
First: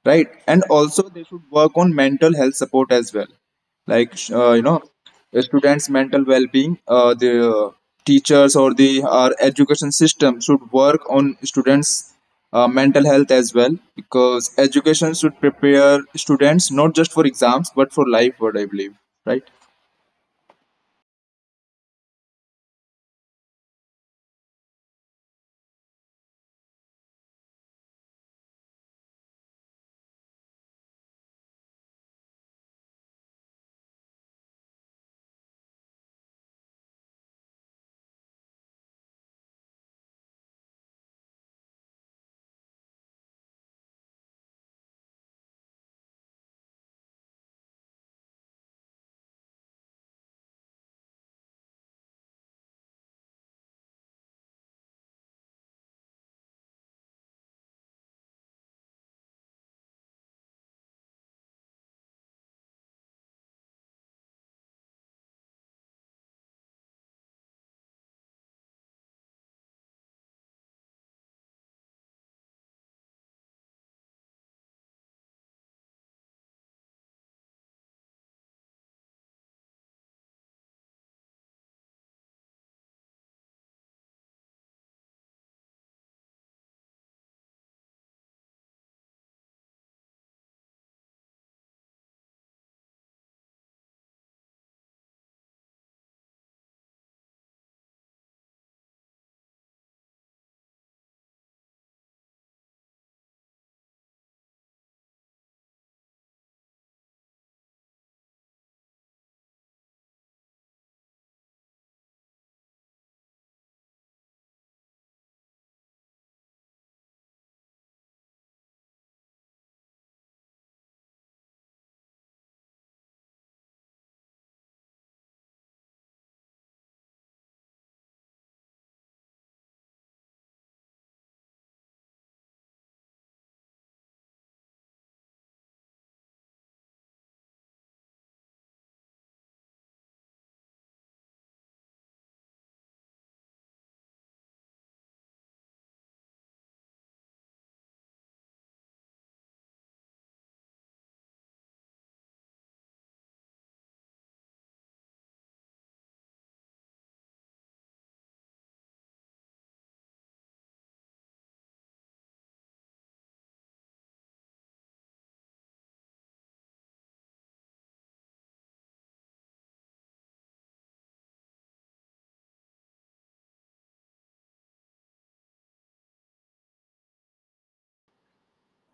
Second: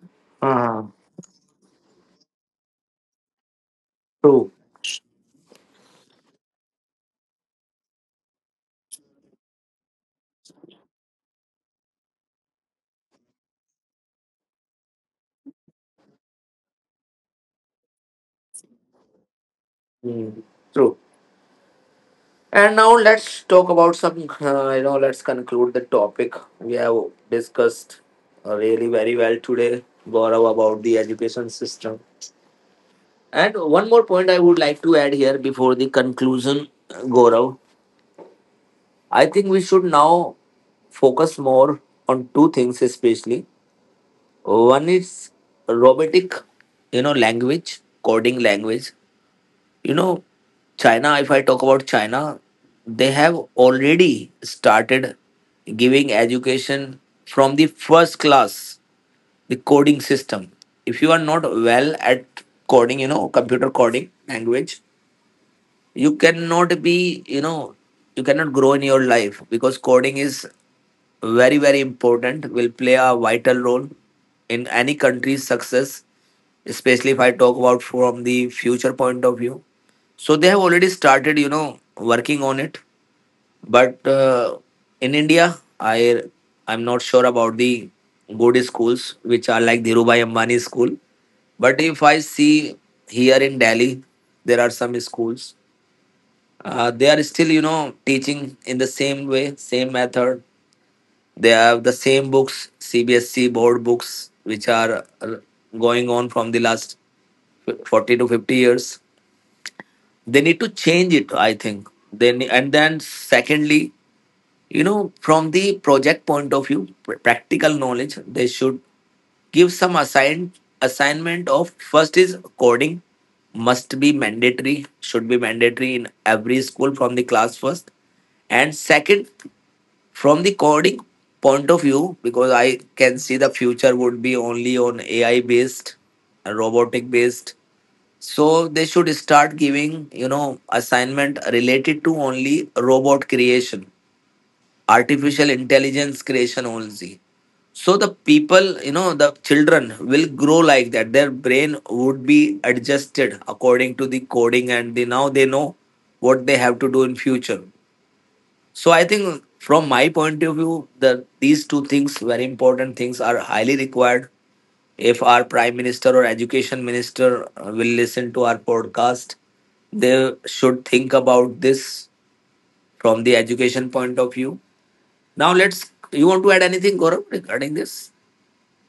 B: right? And
A: Uh,
B: also, they should work on mental health support as well, like sh-
A: true.
B: uh, you know, the students' mental well-being. Uh, the uh, teachers or the our education system should work on students' uh, mental health as well, because education should prepare students not just for exams but for life. What I believe, right?
A: Mm, true. And now let's talk about some, uh, you know, let's conclude the topic. We have discussed uh, really very well today, Gaurav, about the education system. And one more point I would like to add here before the conclusion, Gaurav. I think we should now focus more on two things, especially. One is robotic, you know, language, coding language. You know, China, if I talk about China, they have already started giving education from the first class, the coding system. If you are not well at coding, you know, computer coding language, you cannot be, you know, you cannot grow in your life, because coding is very, very important, will play a vital role in any country's success, especially if I talk about from the future point of view. So they have already started, you know, working on it. But uh, in India, I I'm not sure about the good schools which are like Dhirubhai Ambani school. But if I see here in Delhi, there are some schools. Uh, they are still, you know, teaching in the same way, same method. They have the same books, C B S C board books, which are uh, going on from the last forty to fifty years. They need to change it, I think. Then and then secondly, you know, from the project point of view, pr- practical knowledge, they should give some assign assignment of. First is coding must be mandatory, should be mandatory in every school from the class first. And second, from the coding point of view, because I can see the future would be only on AI based, uh, robotic based. So they should start giving, you know, assignment related to only robot creation, artificial intelligence creation only. So the people, you know, the children will grow like that, their brain would be adjusted according to the coding, and they now they know what they have to do in future. So I think from my point of view, the these two things, very important things, are highly required. If our prime minister or education minister uh, will listen to our podcast, they should think about this from the education point of view. Now let's. You want to add anything, Gaurav, regarding this?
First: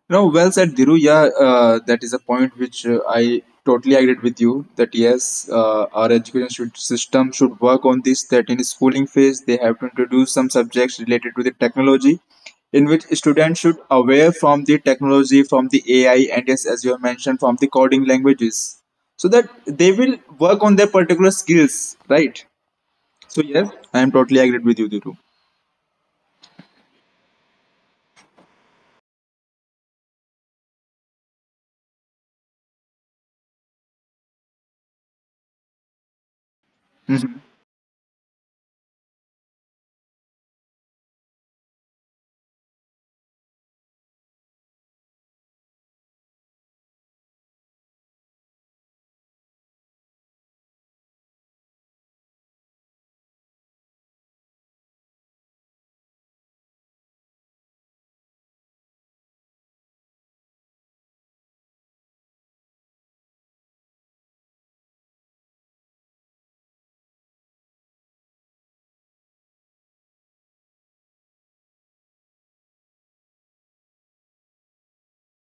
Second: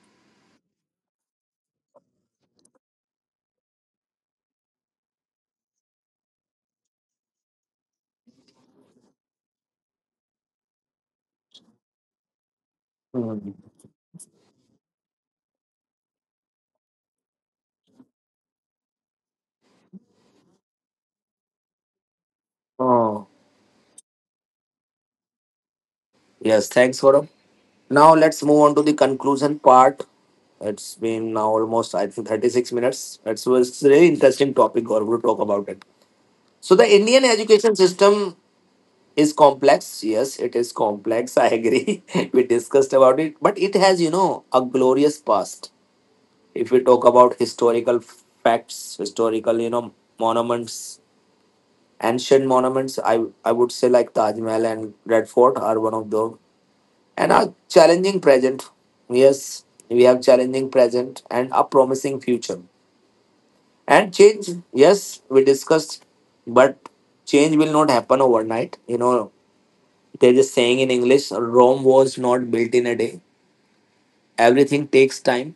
B: No, well said, Diru. Yeah, uh, that is a point which uh, I totally agreed with you. That yes, uh, our education should, system should work on this. That in schooling phase, they have to introduce some subjects related to the technology, in which
A: Hmm.
B: students should aware from the technology, from the A I, and yes, as you have mentioned, from the coding languages, so that they will work on their particular skills, right?
A: Oh,
B: So yes, I am totally agreed with you, Diru.
A: yes. Thanks, Gaurav. Now let's move on to the conclusion part. It's been now almost I think thirty-six minutes. It's was a very interesting topic, Gaurav, to talk about it. So the Indian education system is complex. Yes, it is complex. I agree. We discussed about it, but it has, you know, a glorious past. If we talk about historical facts, historical, you know, monuments, ancient monuments, I I would say like Taj Mahal and Red Fort are one of those, and a challenging present. Yes, we have challenging present and a promising future. And change, yes, we discussed, but change will not happen overnight, you know. There's a saying in English, Rome was not built in a day. Everything takes time,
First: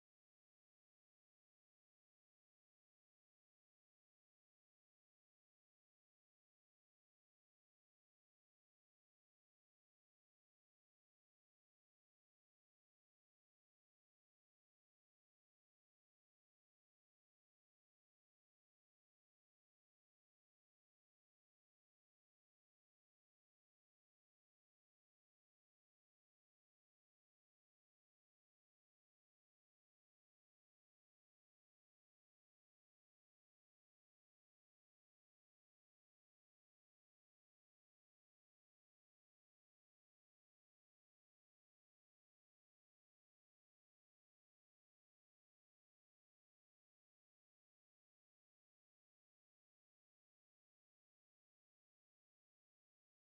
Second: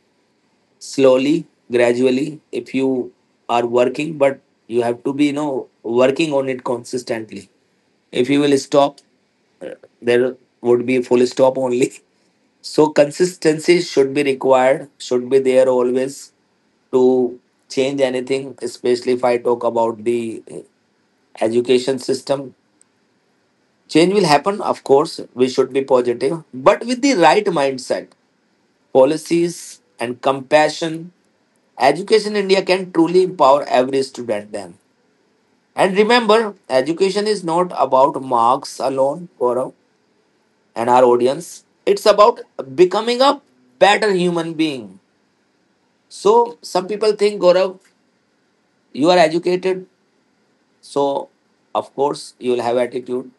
A: slowly, gradually, if you are working, but you have to be, you know, working on it consistently. If you will stop, there would be a full stop only. So consistency should be required, should be there always, to change anything, especially if I talk about the eh, education system. Change will happen, of course. We should be positive, but with the right mindset, policies, and compassion, Education India can truly empower every student then. And remember, education is not about marks alone, Gaurav, and our audience. It's about becoming a better human being. So some people think, Gaurav, you are educated, so of course you will have attitude.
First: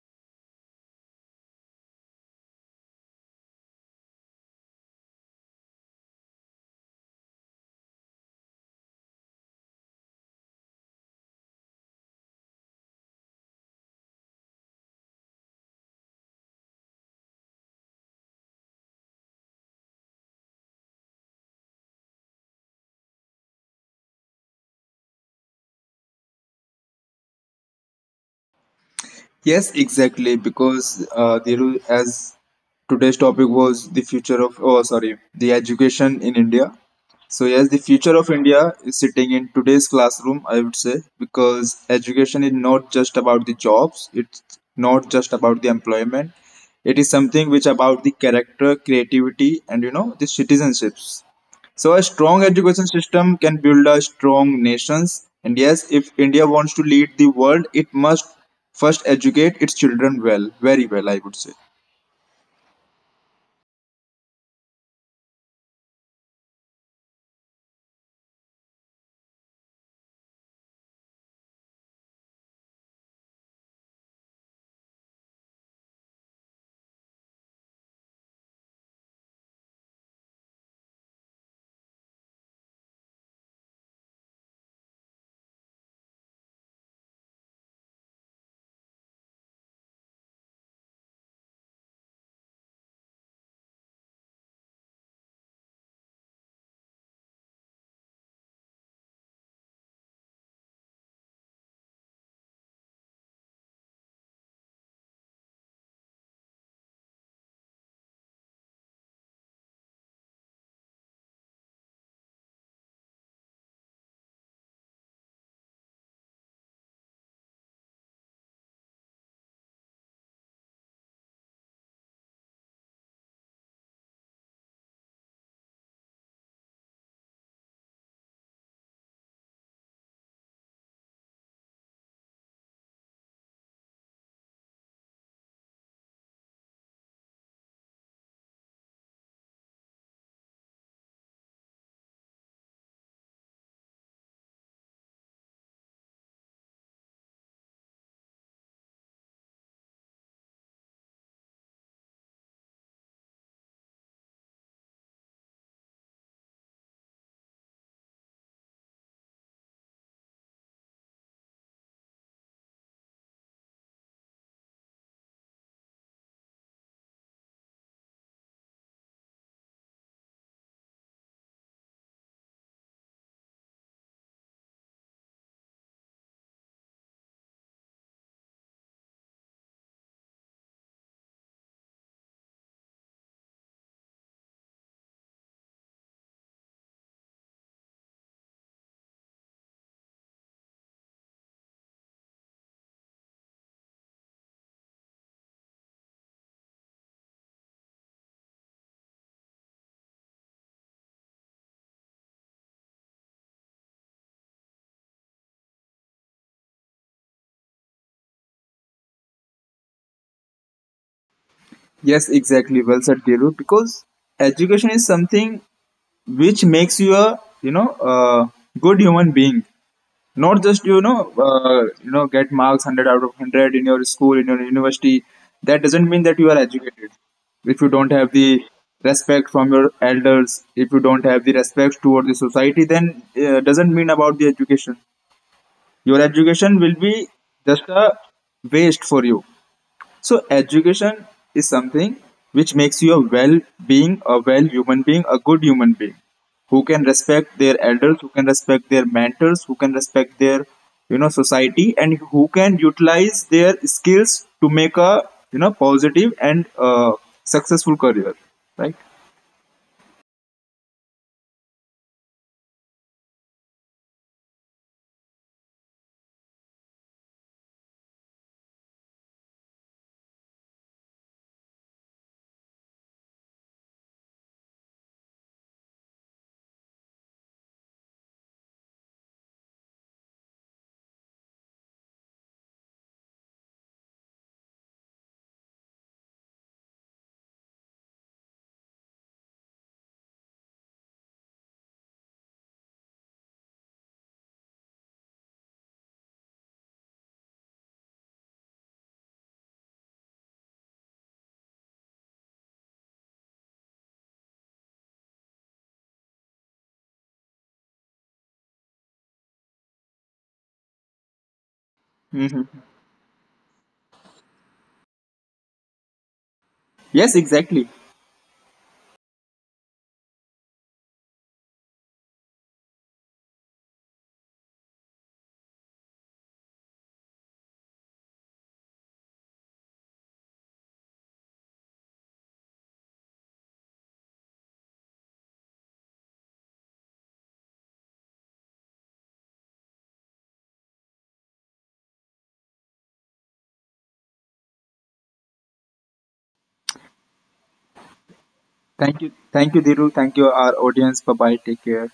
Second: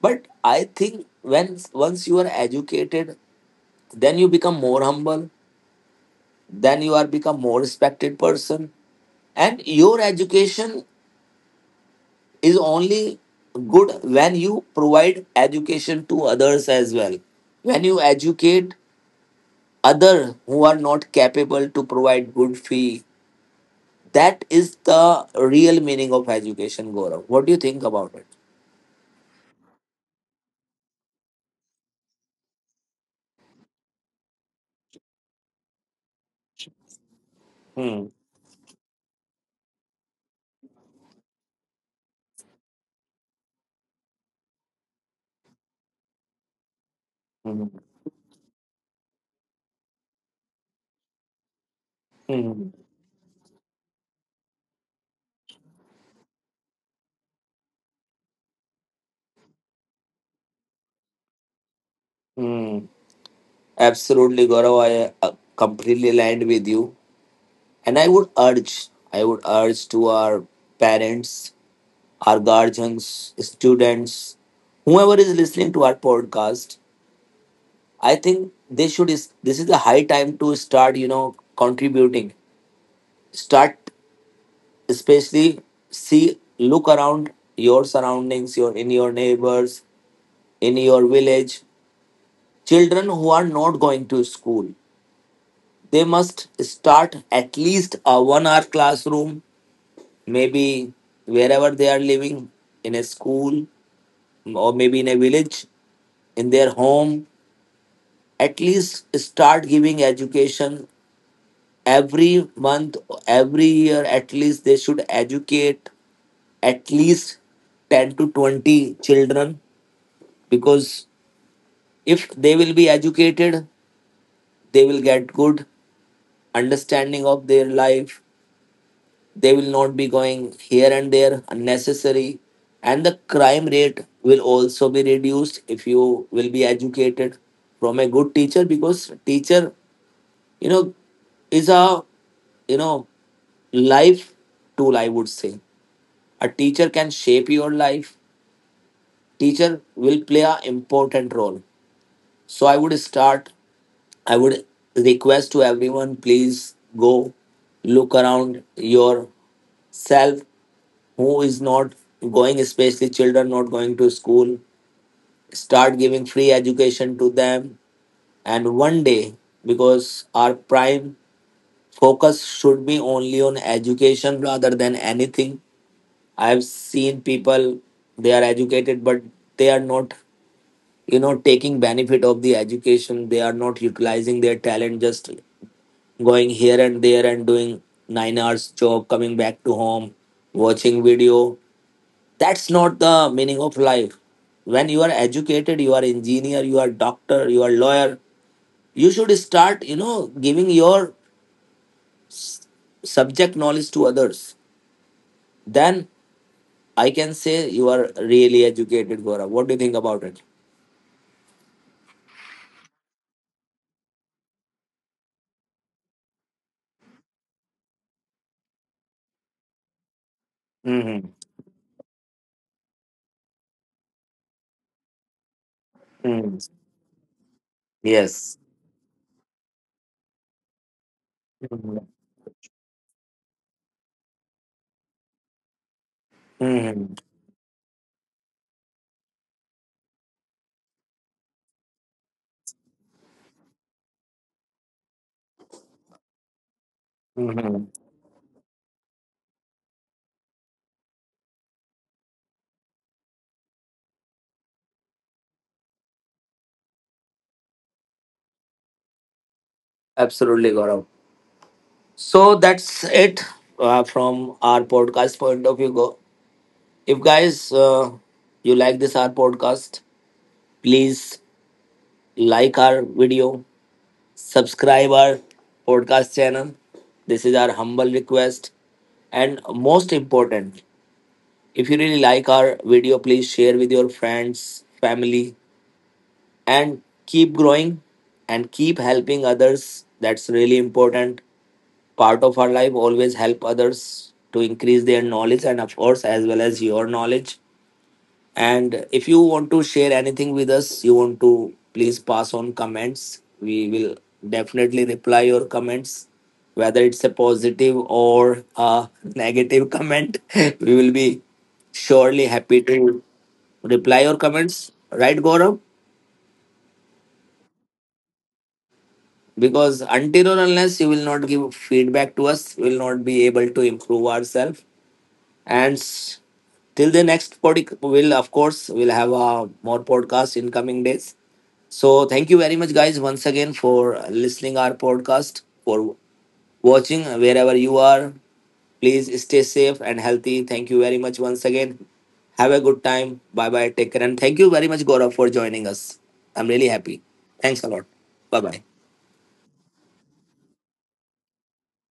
A: But I think when once you are educated, then you become more humble, then you are become more respected person, and your education is only good when you provide education to others as well, when you educate other who are not capable to provide good fee. That is the real meaning of education, Gaurav. What do you think about it?
B: Yes, exactly. Because uh, Dhiru, as today's topic was the future of, oh, sorry, the education in India. So, yes, the
A: Hmm.
B: future of India is sitting in today's classroom, I would say, because education is not just about the jobs, it's not just about the employment. It is something
A: Hmm.
B: which about the character, creativity, and you know, the citizenships. So a strong
A: Hmm.
B: education system can build a strong nations. And yes, if India wants to lead the world, it must first educate its children well, very well, I would say.
A: Hmm. Absolutely, Gaurav. I uh, completely aligned with you. And I would urge, I would urge to our parents, our guardians, students, whoever is listening to our podcast, I think they should. Is This is the high time to start, you know, contributing. Start, especially, see, look around your surroundings, your in your neighbors, in your village. Children who are not going to school, they must start at least a one-hour classroom, maybe wherever they are living, in a school or maybe in a village, in their home, at least start giving education every month, every year. At least they should educate at least ten to twenty children, because if they will be educated, they will get good understanding of their life, they will not be going here and there unnecessary, and the crime rate will also be reduced if you will be educated from a good teacher. Because teacher, you know, is a, you know, life tool, I would say. A teacher can shape your life. Teacher will play a important role. So i would start i would request to everyone, please go, look around yourself, who is not going, especially children not going to school. Start giving free education to them. And one day, because our prime focus should be only on education rather than anything. I've seen people, they are educated, but they are not, you know, taking benefit of the education. They are not utilizing their talent, just going here and there and doing nine hours job, coming back to home, watching video. That's not the meaning of life. When you are educated, you are engineer, you are doctor, you are lawyer, you should start, you know, giving your subject knowledge to others. Then I can say you are really educated, Gora. What do you think about it?
B: Yes, exactly. Well said, Kiru. Because education is something which makes you a you know a good human being. Not just you know
A: Mm-hmm.
B: uh, you know get marks one hundred out of one hundred in your school in your university, that doesn't mean that you are educated. If you don't have the
A: Yes.
B: respect from your elders, if you don't have the respect toward the society, then uh, doesn't mean about the education. Your education will
A: Mhm.
B: be just a waste for you. So education is something which makes you a well being, a well human being, a good human being who can respect their
A: Mhm.
B: elders, who can respect their mentors, who can respect their you know society, and who can utilize their skills to make a you know positive and uh, successful career, right?
A: Absolutely, Gaurav. So that's it, uh, from our podcast point of view. Go. If guys, uh, you like this our podcast, please like our video, subscribe our podcast channel. This is our humble request, and most important, if you really like our video, please share with your friends, family, and keep growing and keep helping others. That's really important part of our life. Always help others to increase their knowledge and of course as well as your knowledge. And if you want to share anything with us, you want to, please pass on comments. We will definitely reply your comments, whether it's a positive or a negative comment. We will be surely
B: Hmm.
A: happy to reply your comments, right, Gaurav?
B: Yes, exactly.
A: Because until or unless you will not give feedback to us, we will not be able to improve ourselves. and s- Till the next pod will, of course, we'll have a more podcast in coming days. So thank you very much guys once again for listening our podcast, for watching wherever you are. Please stay safe and healthy. Thank you very much once again. Have a good time. Bye bye. Take care. And thank you very much, Gaurav, for joining us. I'm really happy. Thanks a lot. Bye bye.
B: Thank you, thank you, Dhiru. Thank you, our audience. Bye bye. Take care.